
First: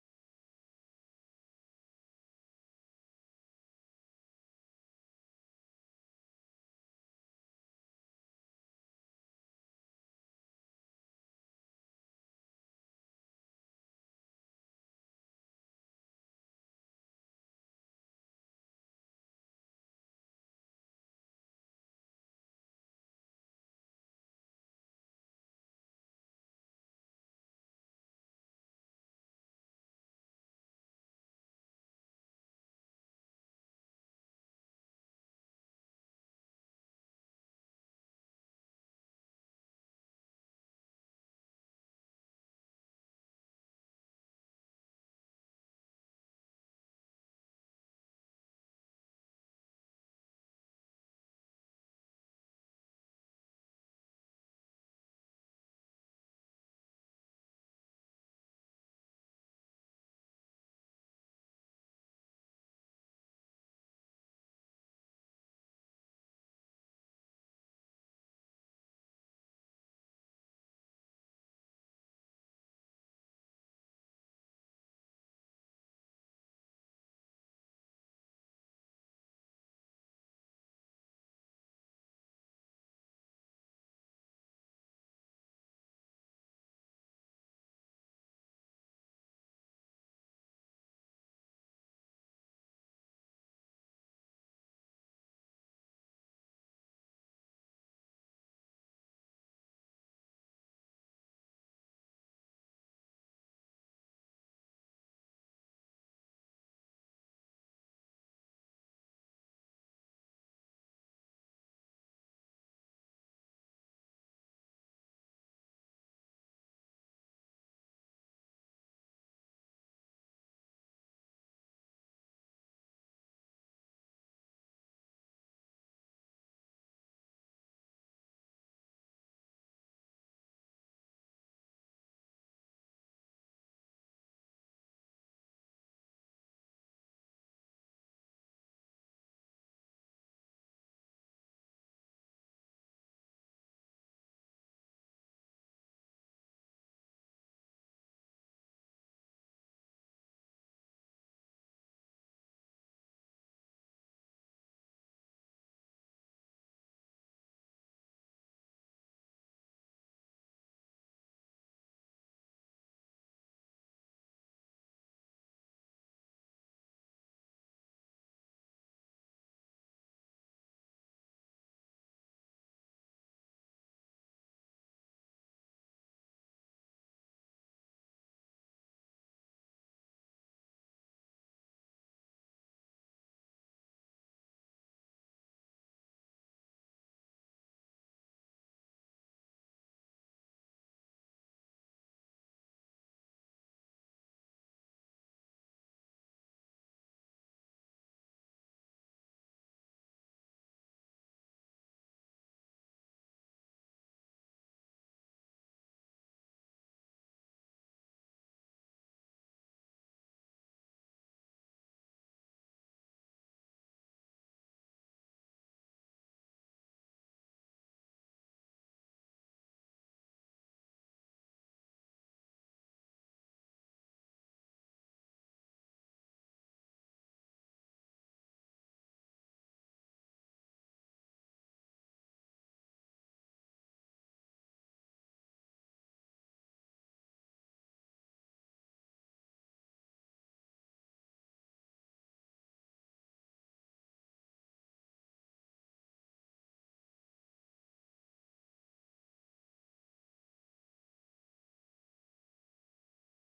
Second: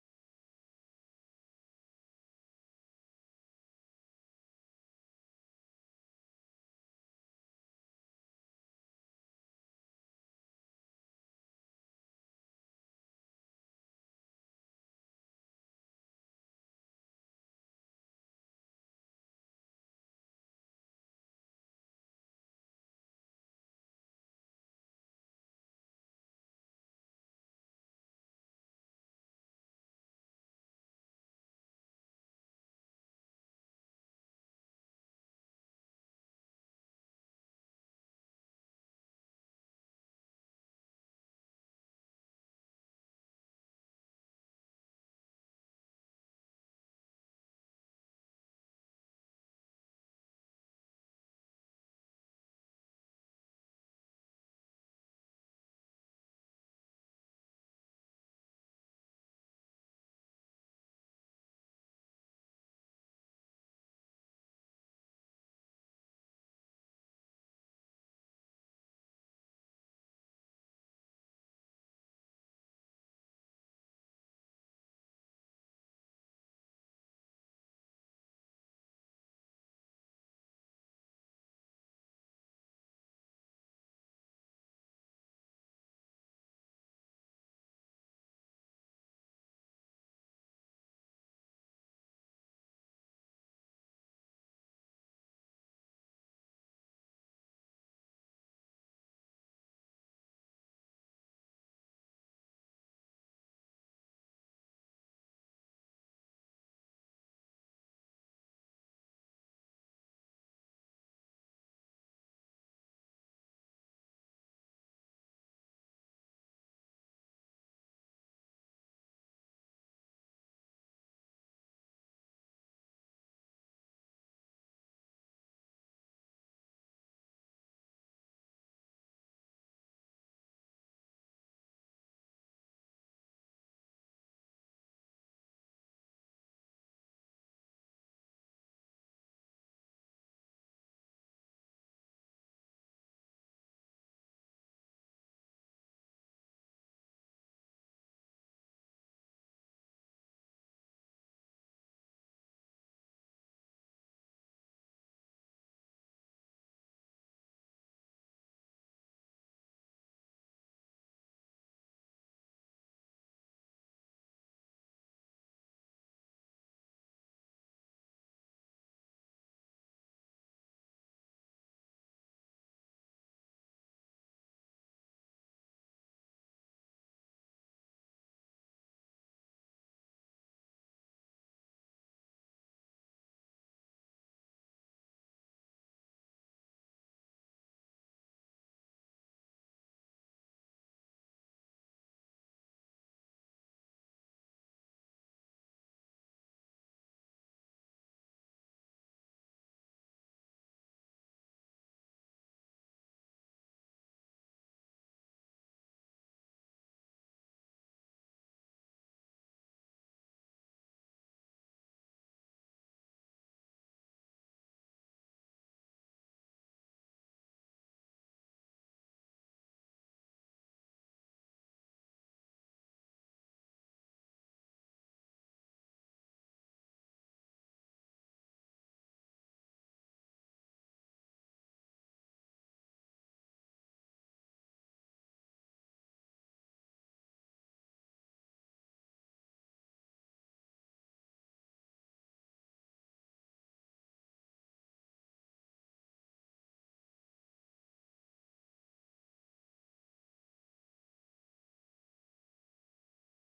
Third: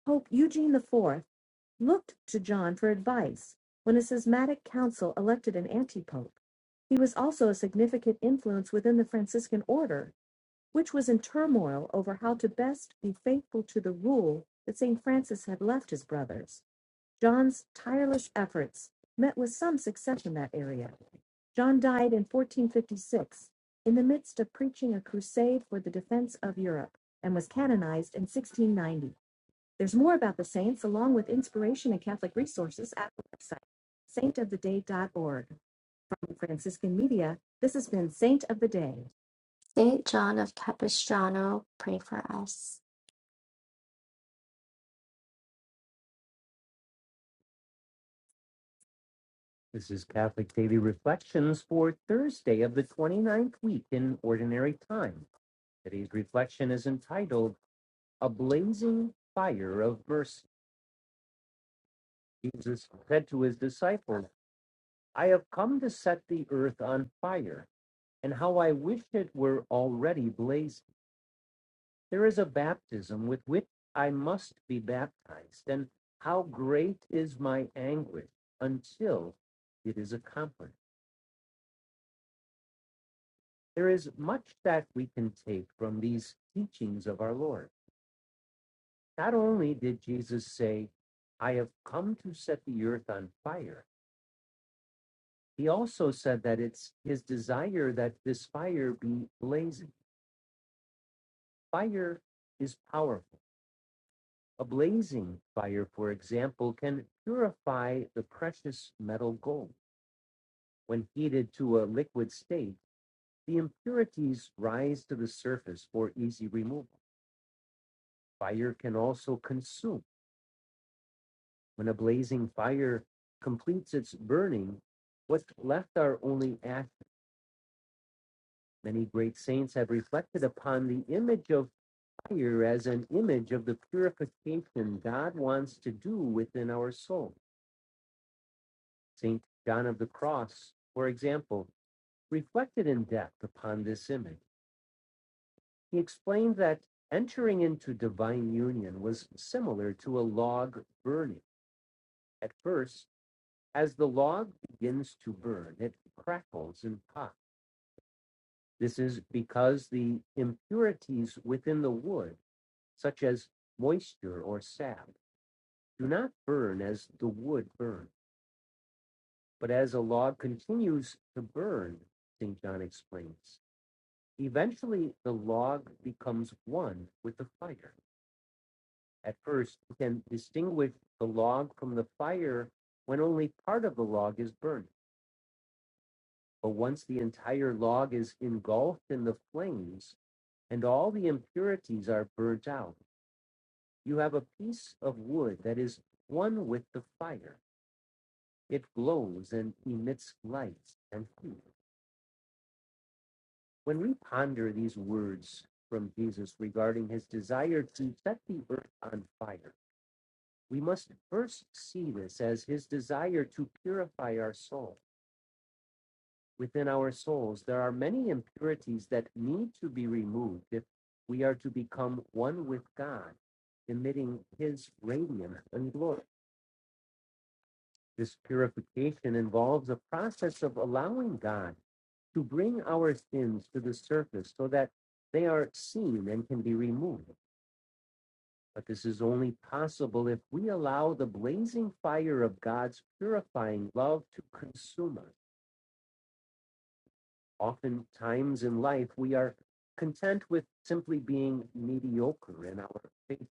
S1: Pope Eugene IV looked to John for advice when a schismatic council elected an antipope. He was also a significant influence within the Franciscan order, which was in turmoil over how to best be faithful to the rule that St. Francis had left his brothers. John's tireless efforts met with some success in that area. John died in 1456 in the midst of preaching a crusade for the defense of Europe and was canonized in 1690. There's more about the saints along with inspiration and Catholic resources at the website saintoftheday.org. From Franciscan Media, this has been Saint of the Day. Saint John of Capistrano, pray for us. This is Catholic Daily Reflections for Thursday of the twenty-ninth week in Ordinary Time. Today's reflection is entitled A Blazing Fire of Mercy. Jesus said to his disciples, I have come to set the earth on fire, and how I wish it were already blazing. There is a baptism with which I must be baptized, and how great is my anguish until it is accomplished. There is much that we can take from these teachings of our Lord. Not only did Jesus say, I have come to set the earth on fire, he also said that it's his desire that this fire be blazing. Fire is powerful. A blazing fire, for example, can purify the precious metal gold. When heated to a liquid state, the impurities rise to the surface for easy removal. Fire can also consume When a blazing fire completes its burning, what's left are only ashes. Many great saints have reflected upon the image of fire as an image of the purification God wants to do within our soul. St. John of the Cross, for example, reflected in depth upon this image. He explained that entering into divine union was similar to a log burning. At first, as the log begins to burn, it crackles and pops. This is because the impurities within the wood, such as moisture or sap, do not burn as the wood burns, but as a log continues to burn, St. John explains. Eventually, the log becomes one with the fire. At first, you can distinguish the log from the fire when only part of the log is burning. But once the entire log is engulfed in the flames and all the impurities are burnt out, You have a piece of wood that is one with the fire. It glows and emits light and heat. When we ponder these words from Jesus regarding his desire to set the earth on fire, we must first see this as his desire to purify our soul. Within our souls, there are many impurities that need to be removed if we are to become one with God, emitting his radiance and glory. This purification involves a process of allowing God to bring our sins to the surface so that they are seen and can be removed. But this is only possible if we allow the blazing fire of God's purifying love to consume us. Oftentimes in life, we are content with simply being mediocre in our faith.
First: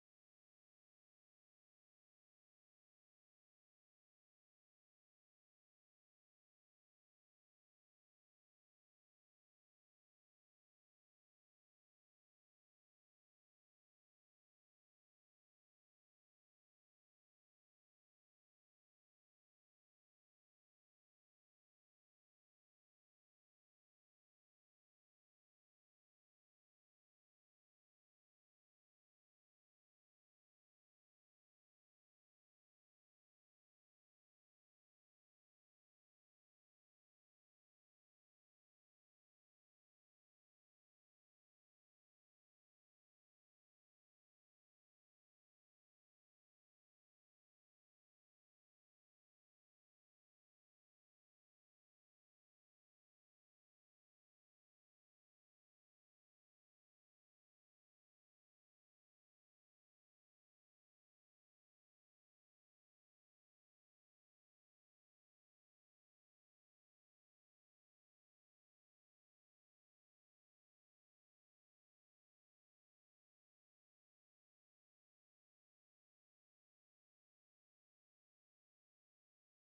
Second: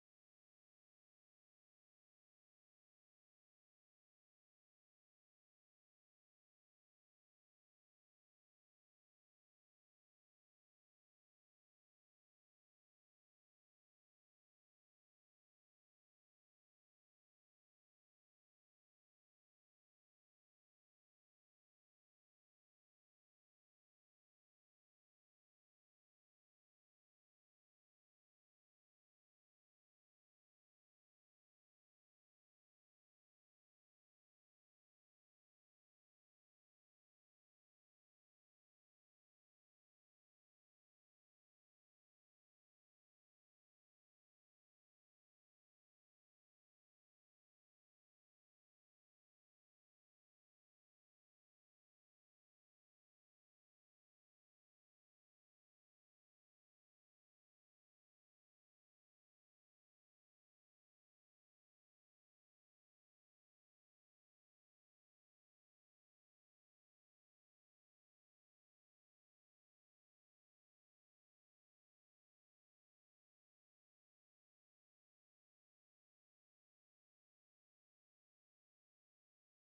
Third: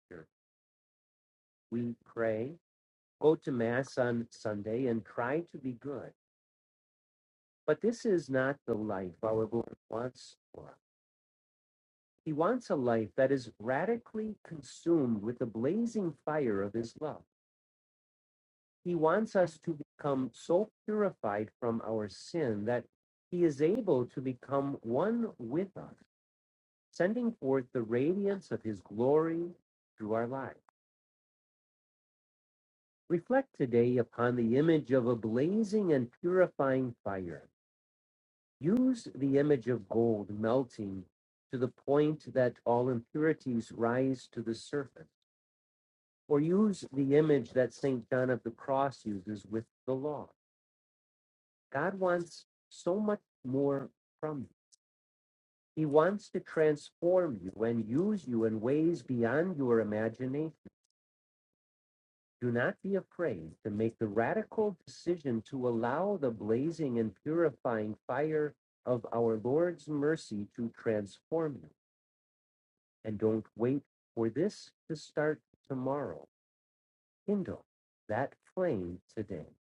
S1: We pray, go to Mass on Sunday, and try to be good But this is not the life our Lord wants for us. He wants a life that is radically consumed with the blazing fire of His love. He wants us to become so purified from our sin that He is able to become one with us, sending forth the radiance of His glory through our lives. Reflect today upon the image of a blazing and purifying fire. Use the image of gold melting to the point that all impurities rise to the surface, or use the image that St. John of the Cross uses with the law. God wants so much more from you. He wants to transform you and use you in ways beyond your imagination. Do not be afraid to make the radical decision to allow the blazing and purifying fire of our Lord's mercy to transform you and don't wait for this to start tomorrow. Kindle that flame today. Let's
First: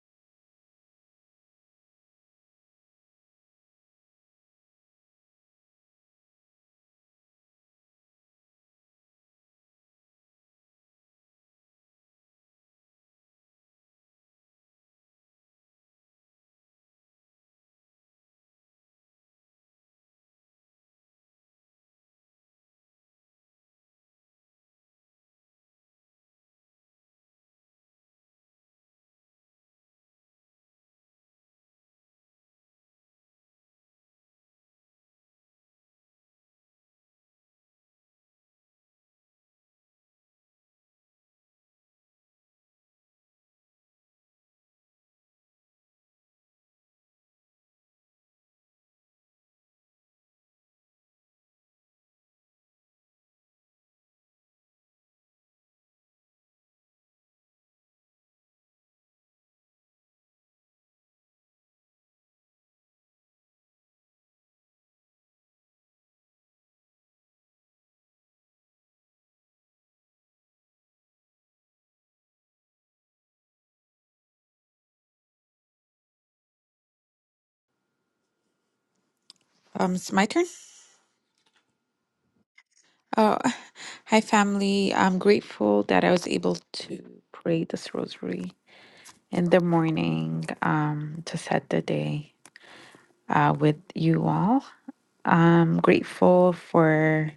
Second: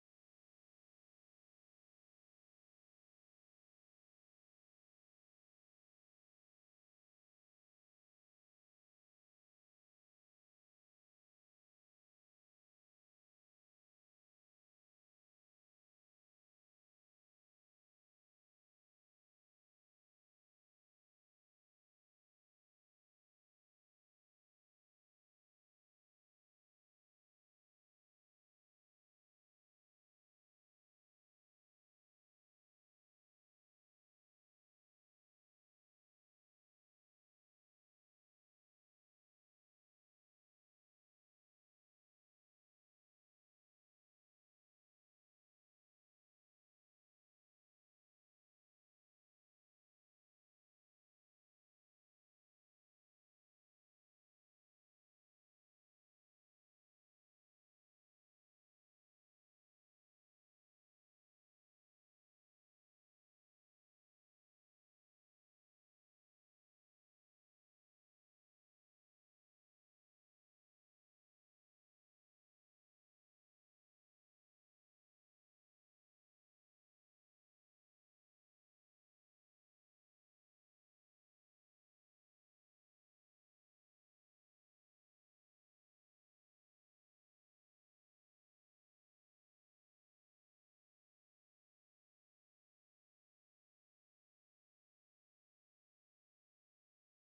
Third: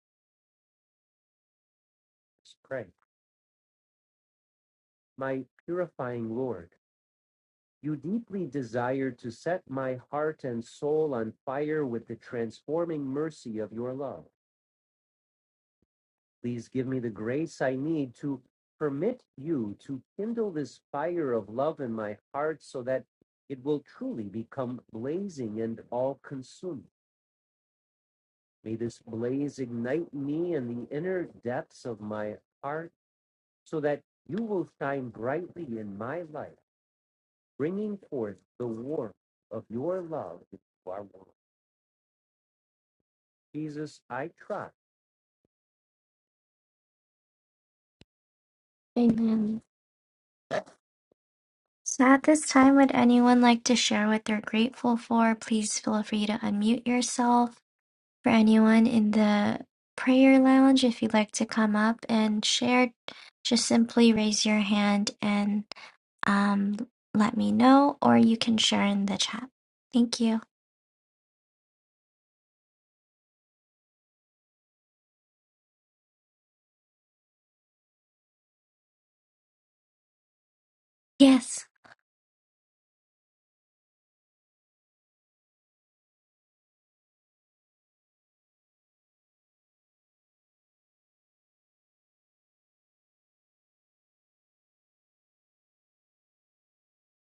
S1: pray. My purifying Lord, you deeply desire to set my heart and soul on fire with the transforming mercy of your love. Please give me the grace I need to permit you to kindle this fire of love in my heart so that it will truly become all consuming. May the night me in the inner depths of my heart so that you will shine brightly in my life, bringing forth the warmth of your love into our world. Jesus, I trust. Amen. So at this time, would anyone like to share what they're grateful for? Please feel free to unmute yourself. For anyone in the prayer lounge, if you'd like to come up and share, just simply raise your hand and um, let me know, or you can share in the chat. Thank you.
S2: Um, it's my turn.
S1: Yes.
S2: Oh, hi family. I'm grateful that I was able to pray this rosary in the morning um, to set the day uh, with you all. I'm grateful for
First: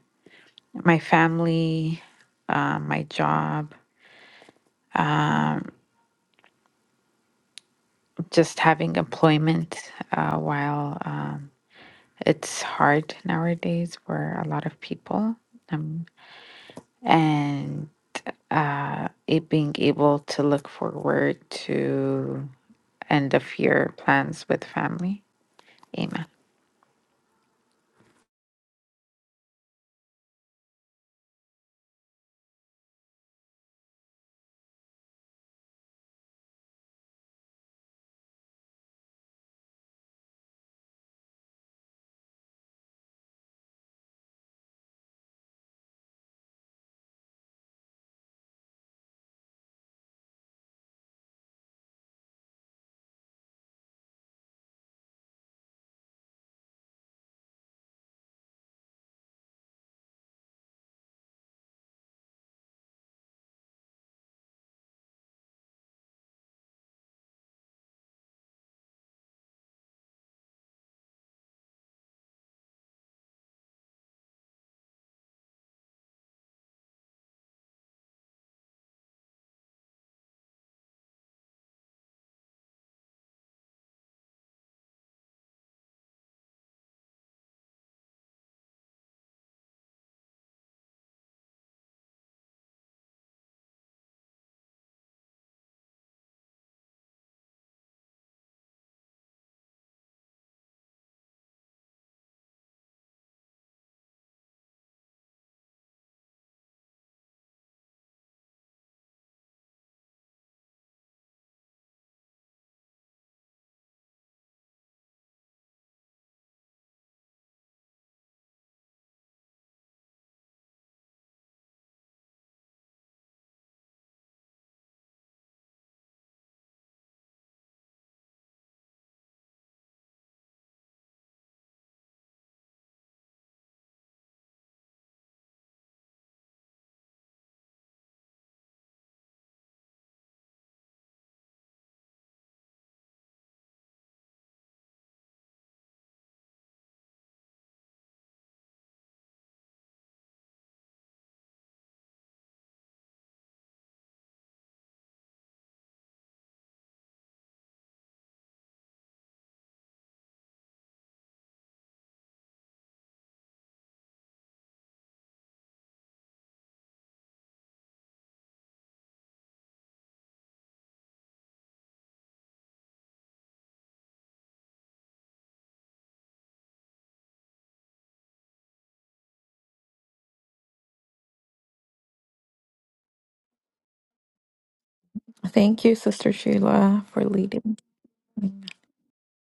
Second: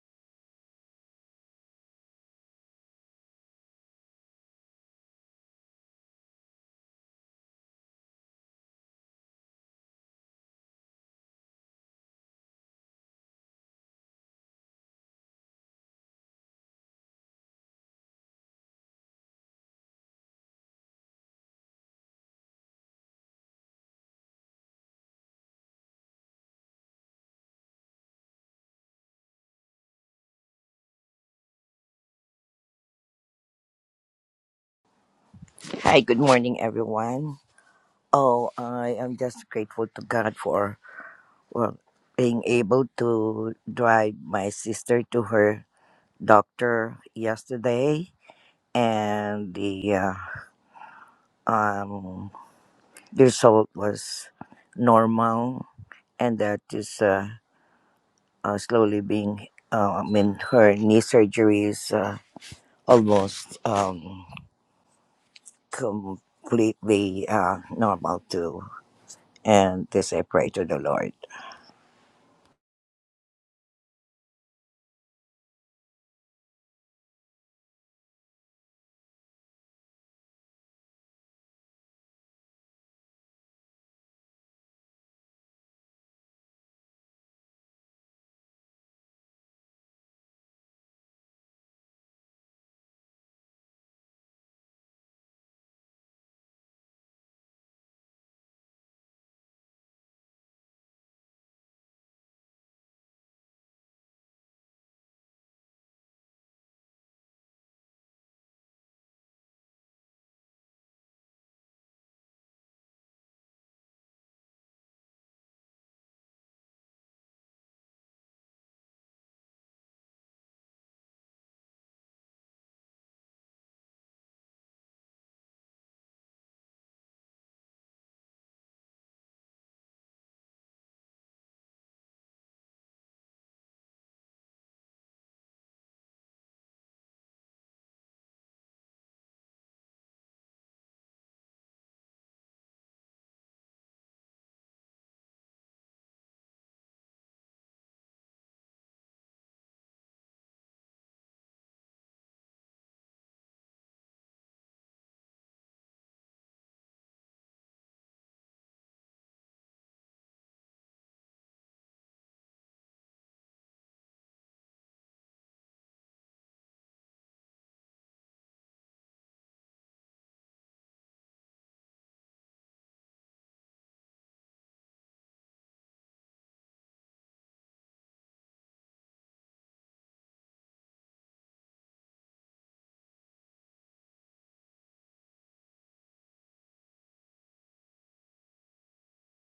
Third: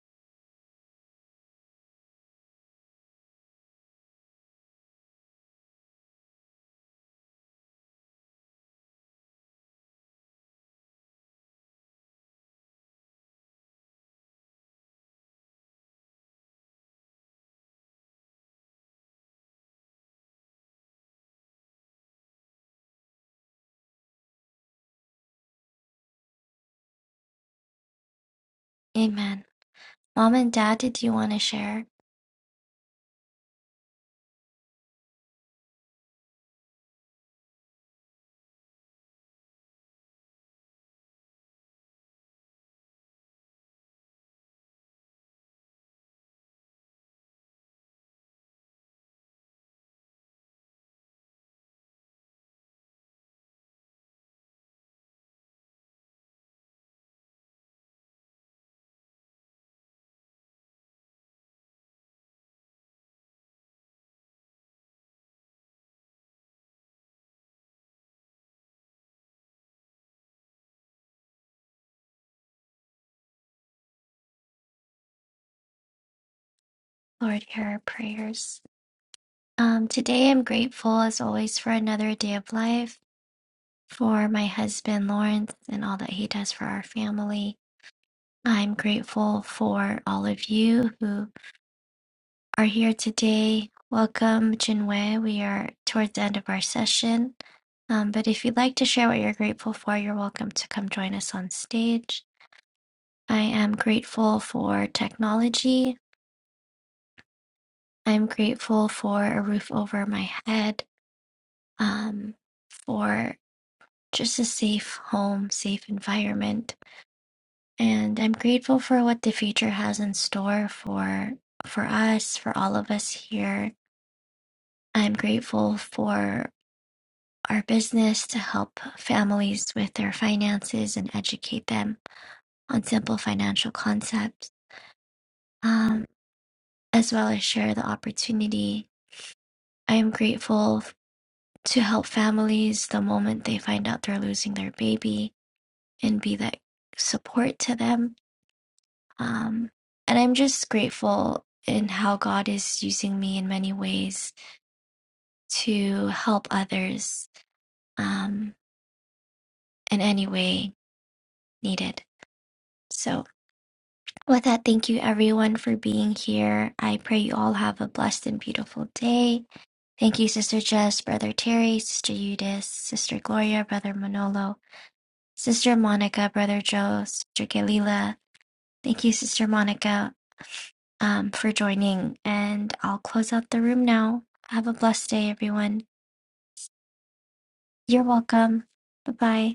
S2: my family, uh, my job, just having employment uh, while um, it's hard nowadays for a lot of people. Um, and uh, it being able to look forward to end of year plans with family. Amen.
S1: Amen. Mom and Dad, did you want to share?
S3: Hi, good morning, everyone. Oh, I am just grateful to God for well, being able to drive my sister to her doctor yesterday, and the uh, um, the result was normal, and that is uh, uh, slowly being. Uh, I mean, her knee surgery is uh, almost um, completely uh, normal too, and this I pray to the Lord.
S1: Lord, hear our prayers. Um, today, I'm grateful as always for another day of life, for my husband Lawrence and all that he does for our family. I'm grateful for all of you who are here today. Welcome, Jinwei. We are towards the end of our session. Um, but if you'd like to share what you're grateful for, you're welcome to come join us on stage. I am grateful for technology I'm grateful for a roof over my head, um, for just a safe home, safe environment, and I'm grateful for what the future has in store for for us, for all of us here. I'm grateful for our business to help families with their finances and educate them on simple financial concepts, um, as well as share the opportunity. I am grateful to help families the moment they find out they're losing their baby and be that support to them. Um, and I'm just grateful in how God is using me in many ways to help others um, in any way needed. So, with that, thank you everyone for being here. I pray you all have a blessed and beautiful day. Thank you, Sister Jess, Brother Terry, Sister Eudice, Sister Gloria, Brother Manolo, Sister Monica, Brother Joe, Sister Galila. Thank you, Sister Monica, um, for joining. And I'll close out the room now. Have a blessed day, everyone.
S2: Thank you, Sister Sheila, for leading.
S1: You're welcome. Bye bye.